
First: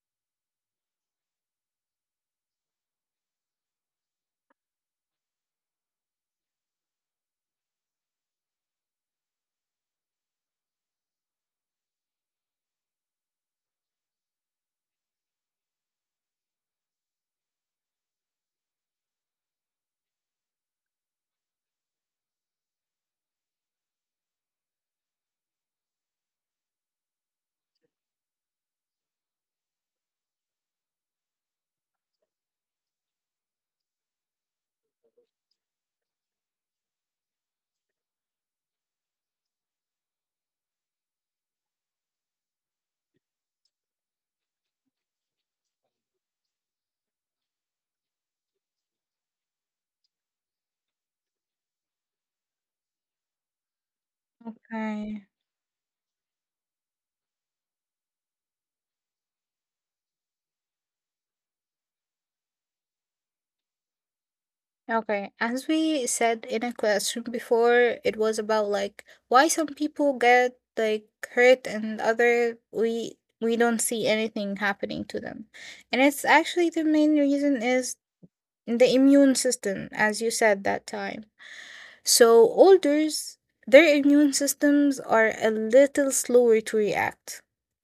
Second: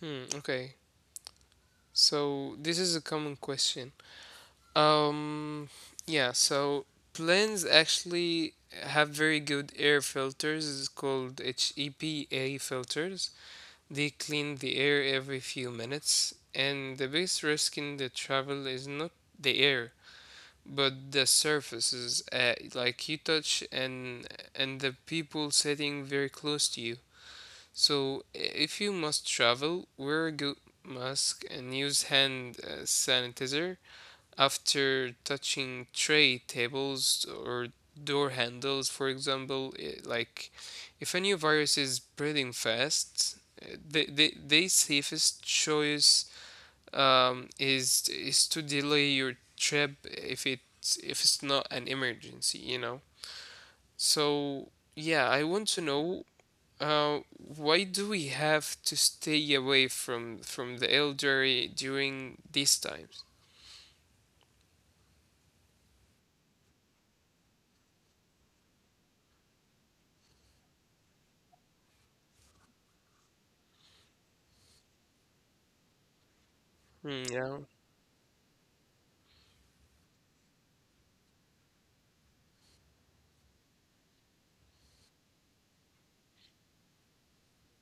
Hmm. Okay. So this is a common question. Um, yeah, so planes actually have very good air filters. It's called HEPA filters. They clean the air every few minutes, and the biggest risk in the travel is not the air, but the surfaces, like you touch and the people sitting very close to you. So, if you must travel, wear a good mask and use hand sanitizer after touching tray tables or door handles, for example. Like, if a new virus is spreading fast, the safest choice is to delay your trip if it's not an emergency, you know. So, Okay. yeah, I want to know why do we have to stay away from the elderly during these times? Okay, as we said in a question before, it was about like why some people get like hurt and other we don't see anything happening to them. And it's actually the main Hmm, reason yeah. is the immune system, as you said that time. So olders, their immune systems are a little slower to react.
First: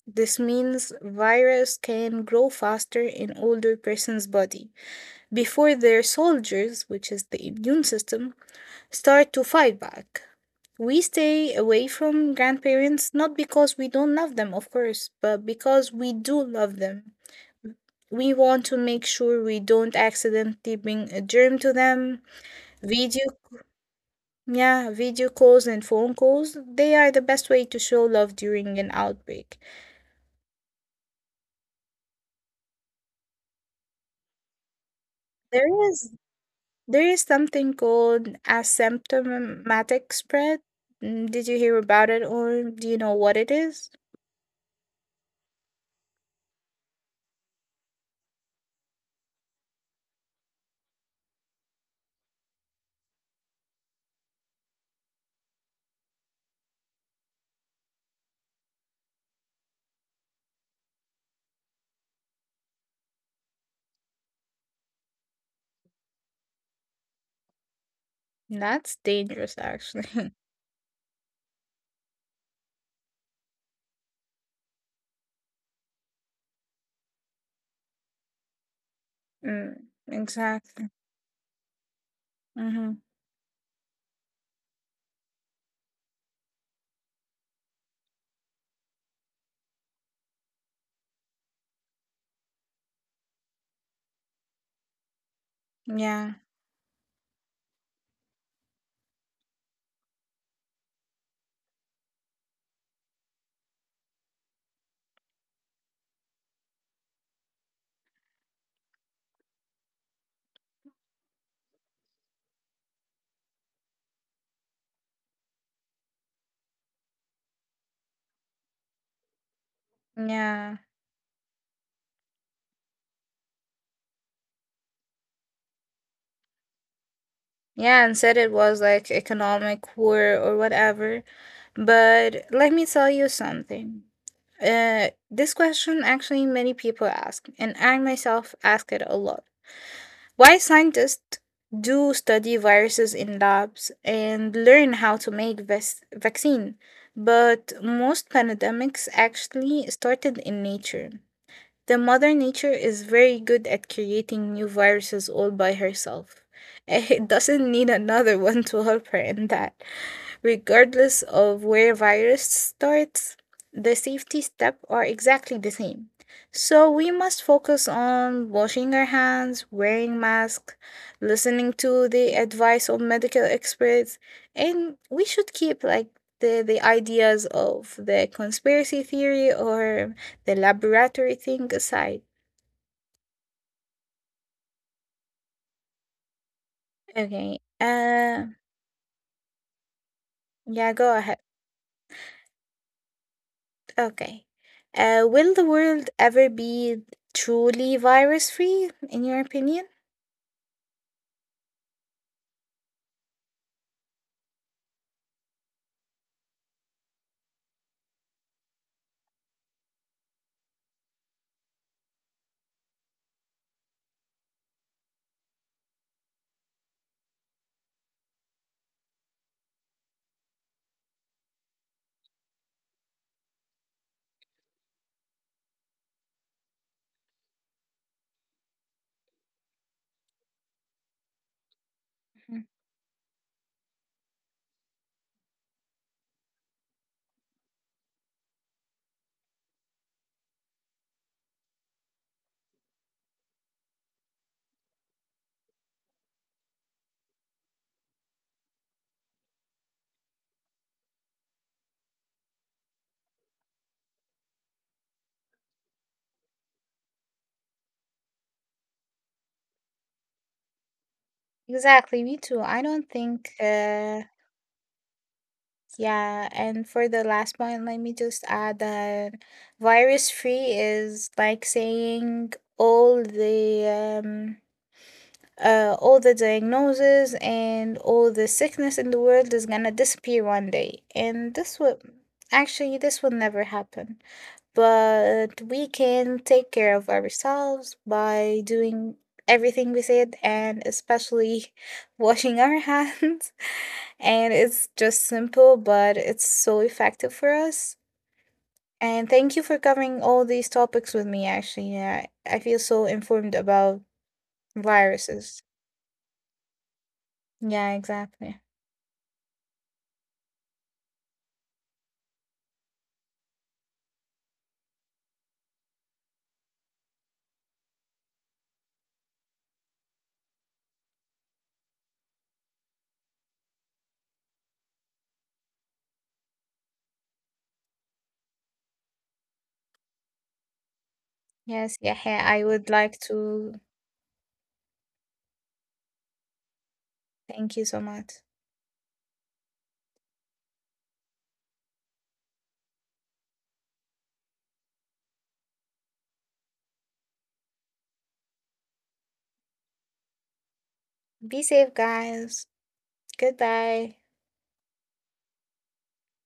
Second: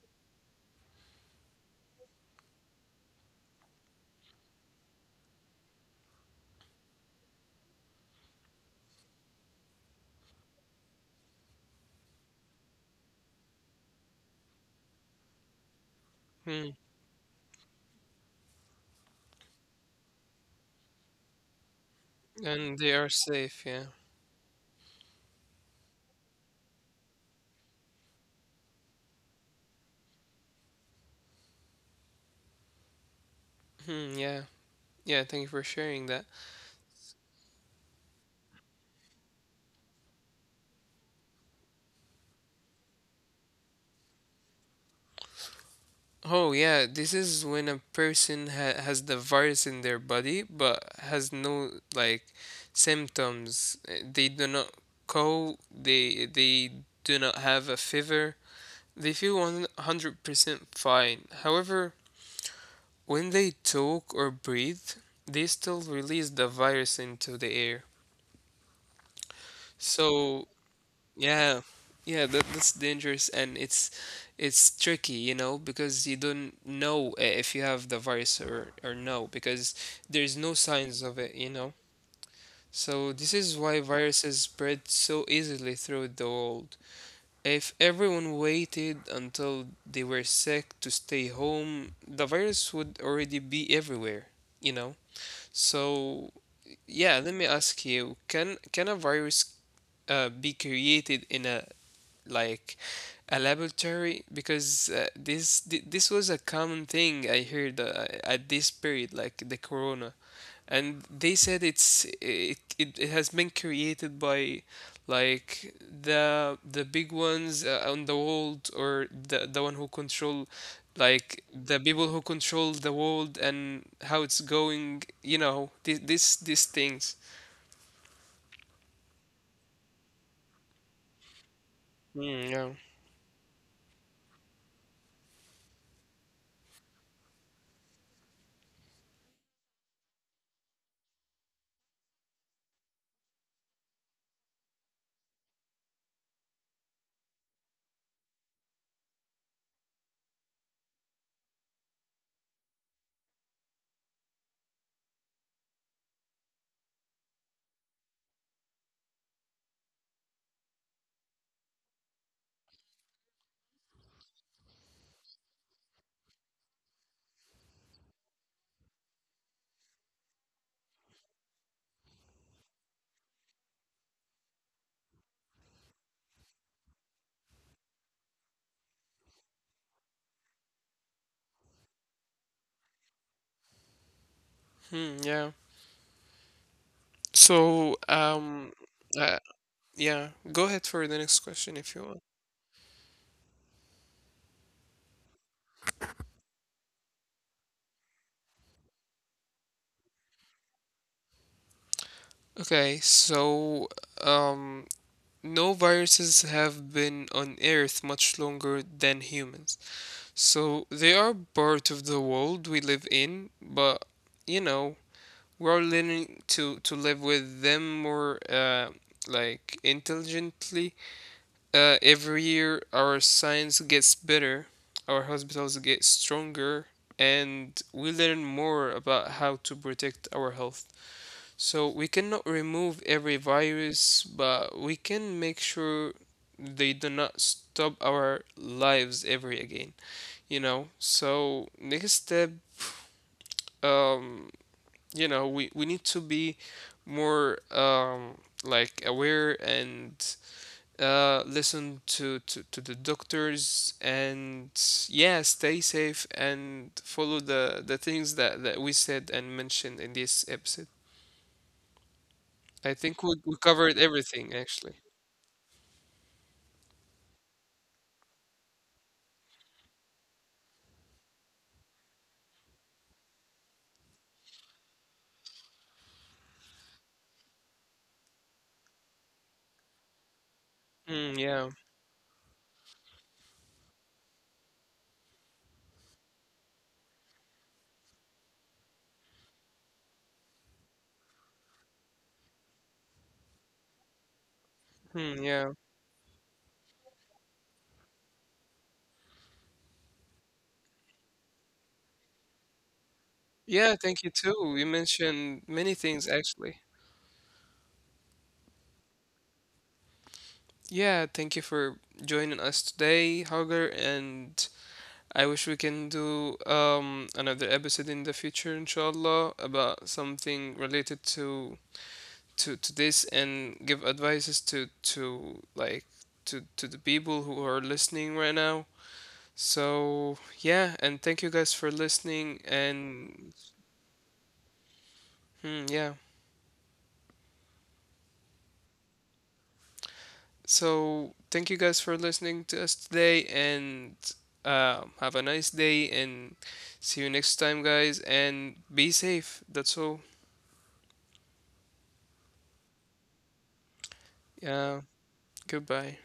This means virus can grow faster in older person's body before their soldiers, which is the immune system, start to fight back. We stay away from grandparents not because we don't love them, of course, but because we do Hmm. love them. We want to make sure we don't accidentally bring a germ to them. And they are Video, safe, yeah. yeah, video calls and phone calls, they are the best way to show love during an outbreak. Hmm, yeah. Yeah, thank you for There sharing is that. There is something called asymptomatic spread. Mm, did you hear about it or do you know what it is? Oh, yeah, this is when a person ha has the virus in their body but has no like symptoms. They do not cold, they do not have a fever. They feel 100% fine. However, when they talk or breathe, they still release the virus into the air. That's dangerous, actually. So yeah, yeah, that's dangerous and it's tricky, you know, because you don't know if you have the virus or no, because Mm, there's no exactly. signs of it, you know. Mm-hmm. So this is why viruses spread so easily throughout the world. If everyone waited until they were sick to stay home, the virus would already be everywhere, you know. So Yeah. yeah, let me ask you, can a virus be created in a like a laboratory? Because this was a common thing I heard at this period, like the corona, and they said it has been created by like the big ones on the world, or the one who control Yeah. like the people who control the world and how it's going, you know, this these things. Yeah, and said it was like economic war or whatever. But Mm, yeah. let me tell you something. This question actually many people ask, and I myself ask it a lot. Why scientists do study viruses in labs and learn how to make ves- vaccine, but most pandemics actually started in nature. The mother nature is very good at creating new viruses all by herself. It doesn't need another one to help her in that. Regardless of where virus starts, the safety steps are exactly the same. So we must focus on washing our hands, wearing masks, listening to the advice of medical experts, and we should keep like the ideas of the conspiracy theory or the laboratory thing aside. Hmm, yeah. Okay. So, uh, yeah, go Yeah, ahead go for the ahead. next question if you want. Okay. Will the world ever be truly virus free, in your opinion? Okay, so, um, no, viruses have been on Earth much longer than humans. So they are part of the world we live in, but you know, we're learning to live with them more, like intelligently. Every year, our science gets better, our hospitals get stronger, and we learn more about how to protect our health. So we Mhm. cannot remove every virus, but we can make sure they do not stop our lives ever again. You know. So next step, um, you know, we need to be more aware and listen to, to the doctors and yeah, stay safe and follow the things that, that we said and mentioned in this episode. Exactly, me too. I don't think, I think we uh, covered everything actually. Yeah, and for the last point, let me just add that virus free is like saying all the diagnoses and all the sickness in the world is gonna disappear one day. And Hmm, this will yeah. actually this will never happen. But we can take care of ourselves by doing everything we said and especially washing our hands. And it's just Hmm, simple, yeah. but it's so effective for us. And thank you for covering all these topics with me, actually. Yeah, I feel so informed about Yeah, thank you too, you viruses. mentioned many things actually. Yeah, exactly. Yeah, thank you for joining us today, Hauger, and I wish we can do another episode in the future, inshallah, about something related to this and give advices to like to the people who are listening right now. So yeah, and thank you guys Yes, for yeah, yeah, I listening would like and to. hmm, yeah. Thank you so much. So thank you guys for listening to us today and have a nice day and see you next time guys and be safe. That's all. Be safe, guys. Goodbye. Yeah. Goodbye.